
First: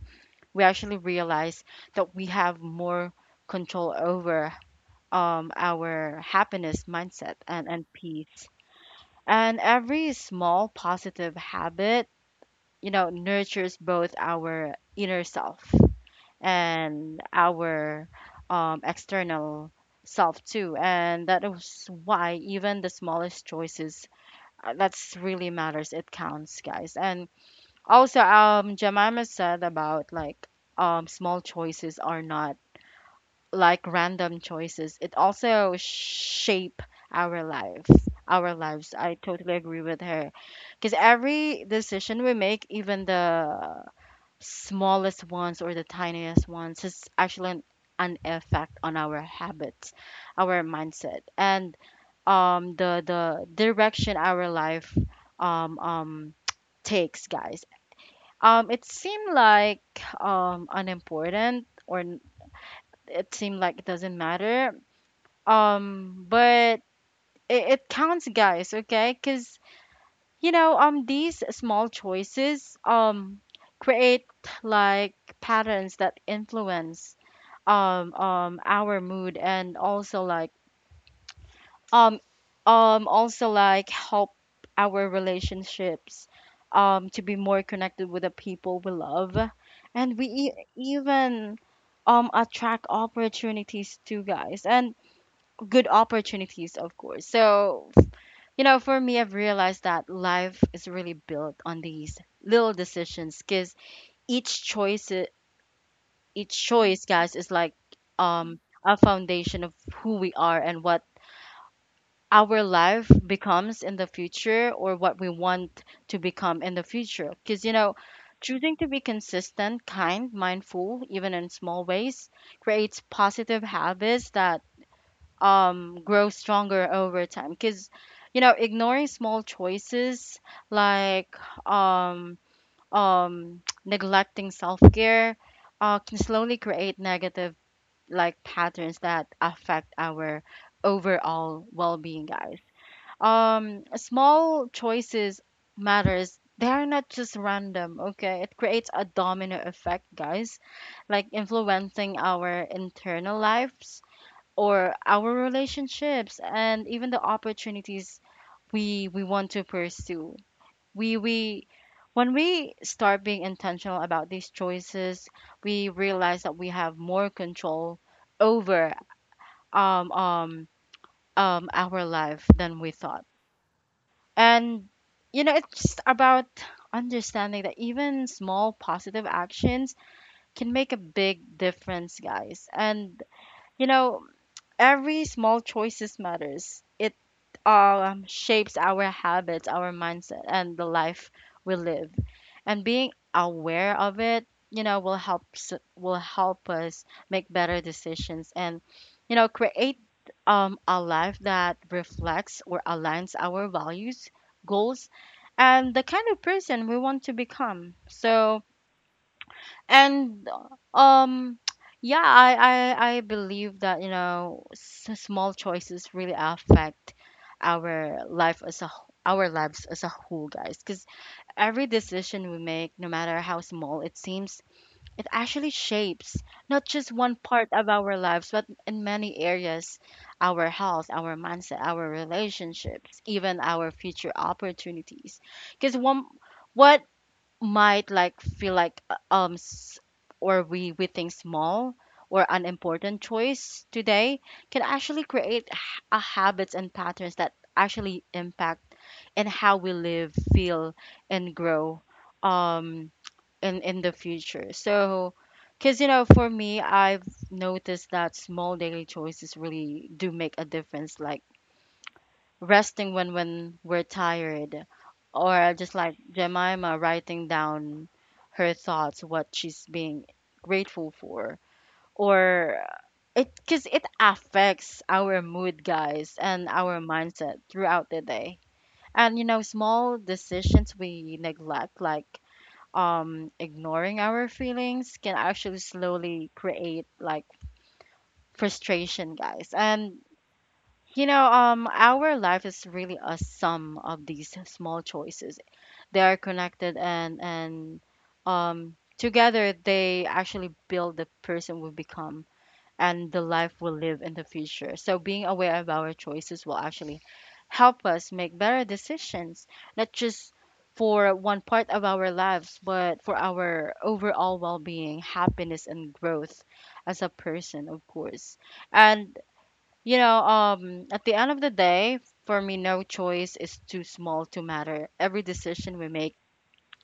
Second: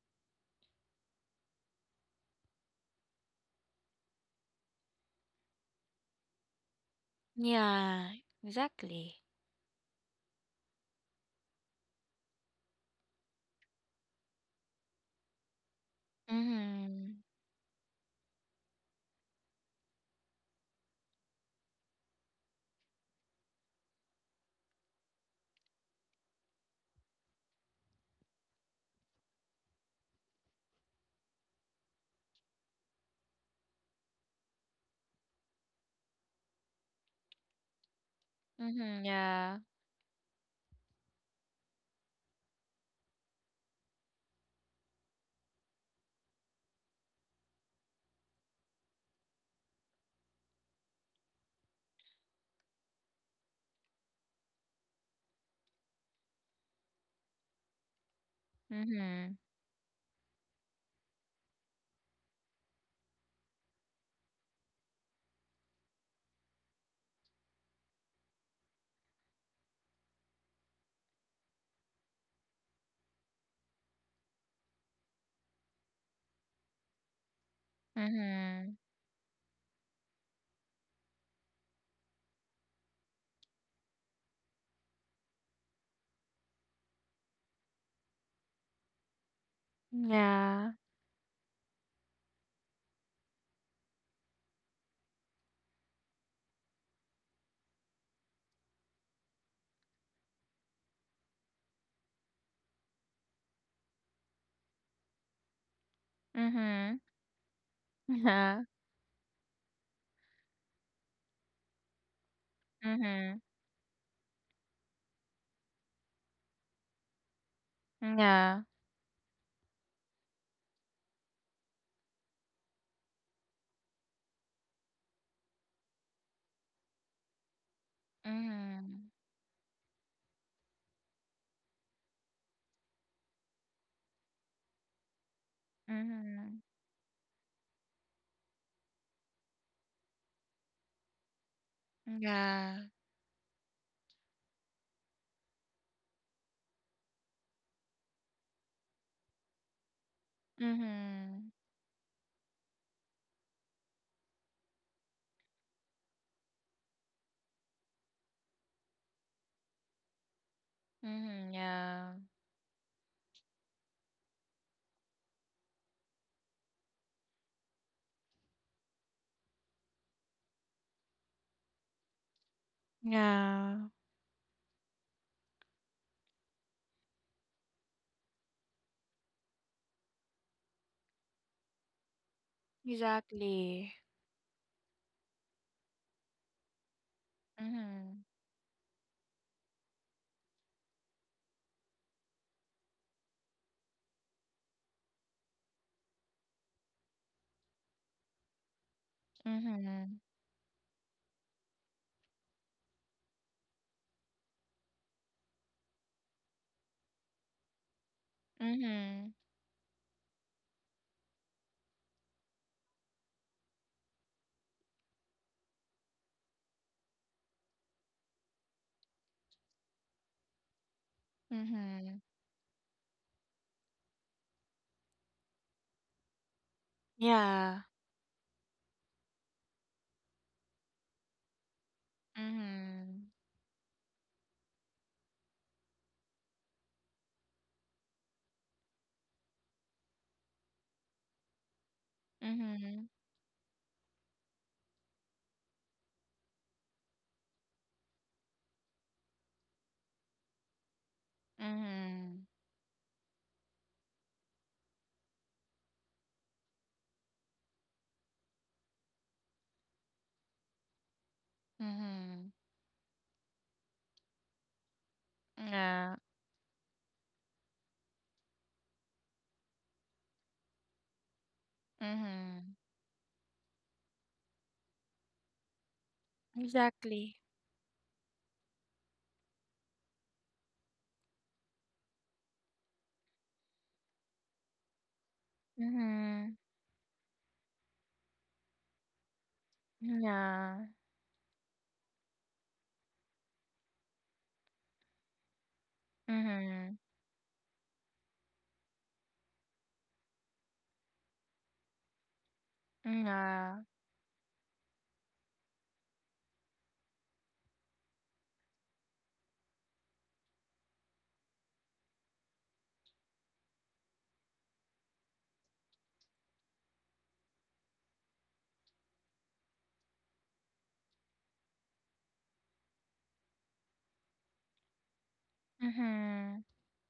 S1: we actually realize that we have more control over our happiness, mindset, and
S2: Yeah,
S1: peace,
S2: exactly.
S1: and every small positive habit, you know, nurtures both our inner self
S2: Mhm.
S1: and our external self too. And that is why even the smallest choices that's really matters. It counts, guys. And also, Jemima said about like small choices are not like random choices. It also shape our life, our lives.
S2: Mhm,
S1: I totally
S2: yeah.
S1: agree with her because every decision we make, even the smallest ones or the tiniest ones has actually an effect on our habits, our mindset, and the direction our life um, um, takes, guys. It seemed
S2: Mhm.
S1: like unimportant, or it seemed like it doesn't matter. But it counts, guys. Okay, because you know these small choices create like patterns that influence
S2: Mhm.
S1: our mood and um also like help our relationships to be more connected with the people we love, and we
S2: Yeah.
S1: even attract opportunities too, guys, and good opportunities, of course. So you know, for me, I've realized that life is really built on these little decisions because each choice, each
S2: Mhm.
S1: choice, guys, is like um,
S2: Yeah.
S1: a foundation of who we are and what our life
S2: Mhm.
S1: becomes in the future or what we want to become in the future. Because, you know,
S2: Yeah.
S1: choosing to be consistent, kind, mindful, even in small ways, creates positive habits that grow stronger over time. Because you know ignoring
S2: Mhm.
S1: small choices like um neglecting self-care can slowly
S2: Mhm.
S1: create negative like patterns that affect our overall well-being, guys.
S2: Yeah.
S1: Small choices matters, they are not just random. Okay, it creates a domino effect, guys, like
S2: Mhm.
S1: influencing our internal lives or our relationships and even the opportunities we want to pursue.
S2: Mhm,
S1: We
S2: yeah.
S1: When we start being intentional about these choices, we realize that we have more control over um um our life than we thought.
S2: Yeah.
S1: And you know, it's just about understanding that even small positive actions can make a big difference, guys. And you
S2: Exactly.
S1: know, every small choices matters. It
S2: Mhm.
S1: shapes our habits, our mindset, and the life we live. And being aware of it, you know, will help will help us make better decisions and, you know, create
S2: Mhm.
S1: a life that reflects or aligns our values, goals, and the kind of person we want to become. So
S2: Mhm.
S1: and um yeah, I believe that you know small choices really affect our life as a our lives as a whole, guys, because every
S2: Mhm.
S1: decision we make, no matter how small it seems, it actually shapes not just one part
S2: Yeah.
S1: of our lives but in many areas: our health, our mindset, our relationships,
S2: Mhm.
S1: even our future opportunities. Because one what might like feel like or we think small or
S2: Mhm.
S1: unimportant choice today can actually create a habits and patterns that actually impact and how we live, feel and grow
S2: Mhm.
S1: um in the future. So because you know for me, I've noticed that small daily choices really do make a difference, like
S2: Mhm.
S1: resting when we're tired, or just
S2: Yeah.
S1: like Jemima, writing down her thoughts what she's being grateful for,
S2: Mhm.
S1: or it, cuz it affects our mood, guys, and our
S2: Exactly.
S1: mindset throughout the day. And you know small decisions we neglect, like ignoring our feelings, can actually slowly
S2: Mhm.
S1: create like frustration, guys. And
S2: Yeah.
S1: you know, our life is really a sum of these small choices. They are
S2: Mhm.
S1: connected, and together they actually build the person we become and the life
S2: Yeah.
S1: we live in the future. So being aware of our choices will actually help us make better decisions, not just for one part of our lives, but for our overall well-being, happiness, and growth as a person, of course. And you know, at the end of the day, for me, no choice is too small to matter. Every decision we make
S2: Mhm.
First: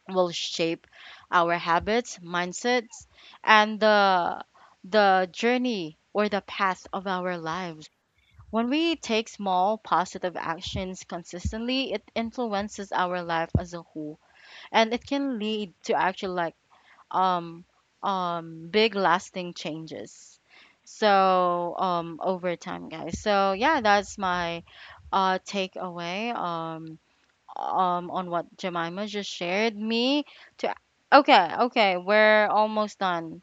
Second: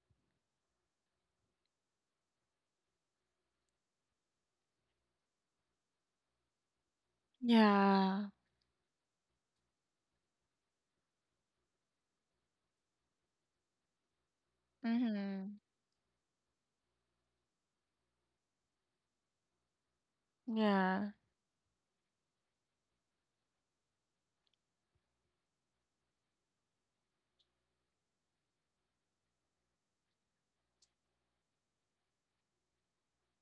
S1: will shape our habits, mindsets, and the journey or the path of our lives.
S2: Yeah.
S1: When we take small positive actions consistently, it influences our life as a whole, and it can
S2: Mhm.
S1: lead to actually like um, big lasting changes.
S2: Yeah.
S1: So over time, guys. So yeah, that's my takeaway on what Jemima just shared. Me to, okay, okay, we're almost done.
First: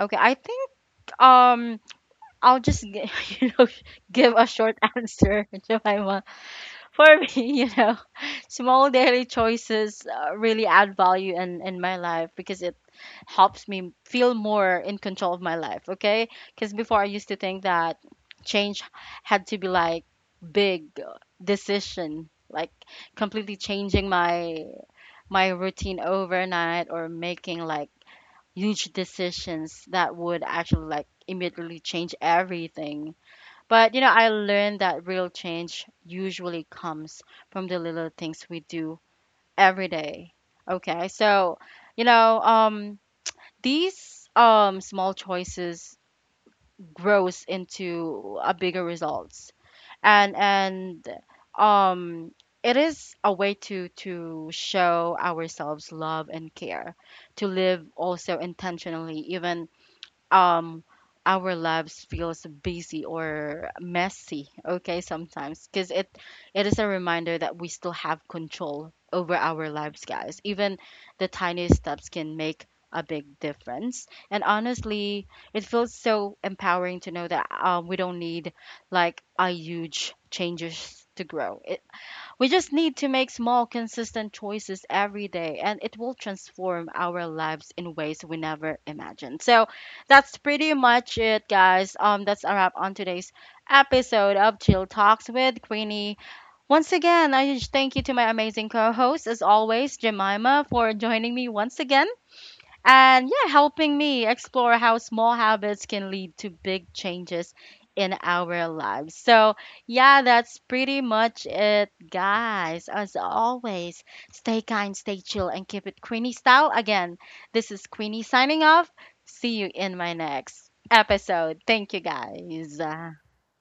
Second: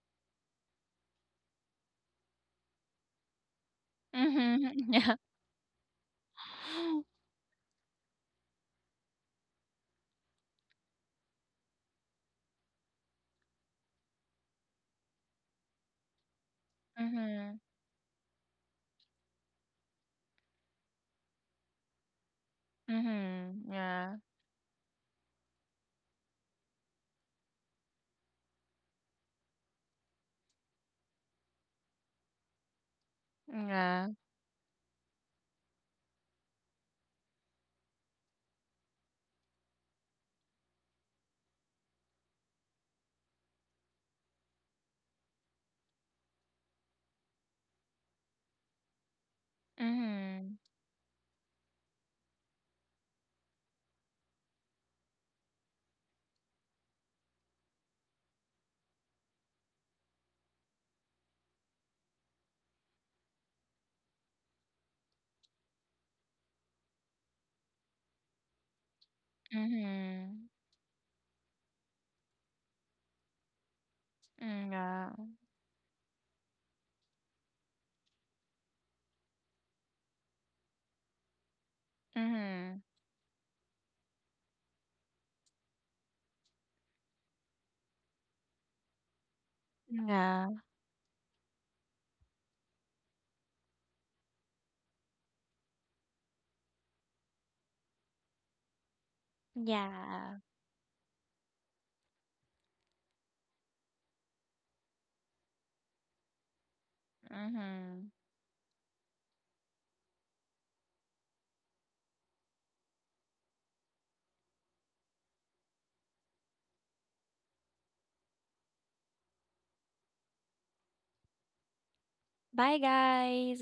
S1: Okay, I think um I'll just you know give a short
S2: Mhm.
S1: answer, Jemima. For me, you know, small daily choices really add value in my life because it helps me feel more in control of my life, okay? Because before
S2: Yeah.
S1: I used to
S2: Mhm.
S1: think that change had to be like big decision, like completely
S2: Mhm.
S1: changing
S2: Yeah.
S1: my my routine overnight or making like huge decisions that would actually like immediately change everything. But you
S2: Yeah.
S1: know, I learned that real change usually comes from the little things we do every day. Okay, so you know, these small choices grows into a bigger results, and
S2: Mhm.
S1: um, it is a way to show ourselves love and care, to live also intentionally, even um our lives feels busy or messy, okay, sometimes, because it is a reminder that we still have control over our lives, guys.
S2: Mhm.
S1: Even the tiniest steps can make a big difference, and
S2: Yeah.
S1: honestly it feels so empowering to know that, we don't need like a huge changes to grow it, we just
S2: Mhm.
S1: need to make small, consistent choices every day, and it will transform our lives in ways we never imagined. So that's
S2: Yeah.
S1: pretty much it, guys. That's a wrap on today's episode of Chill Talks with Queenie. Once again, I just thank you to my amazing co-host, as always,
S2: Yeah.
S1: Jemima, for joining me once again and yeah, helping me explore how small habits can lead to big changes
S2: Mhm.
S1: in our lives. So, yeah, that's pretty much it, guys. As always, stay kind, stay chill, and keep it Queenie style. Again, this is Queenie signing off. See you in my next episode. Thank you,
S2: Bye,
S1: guys.
S2: guys.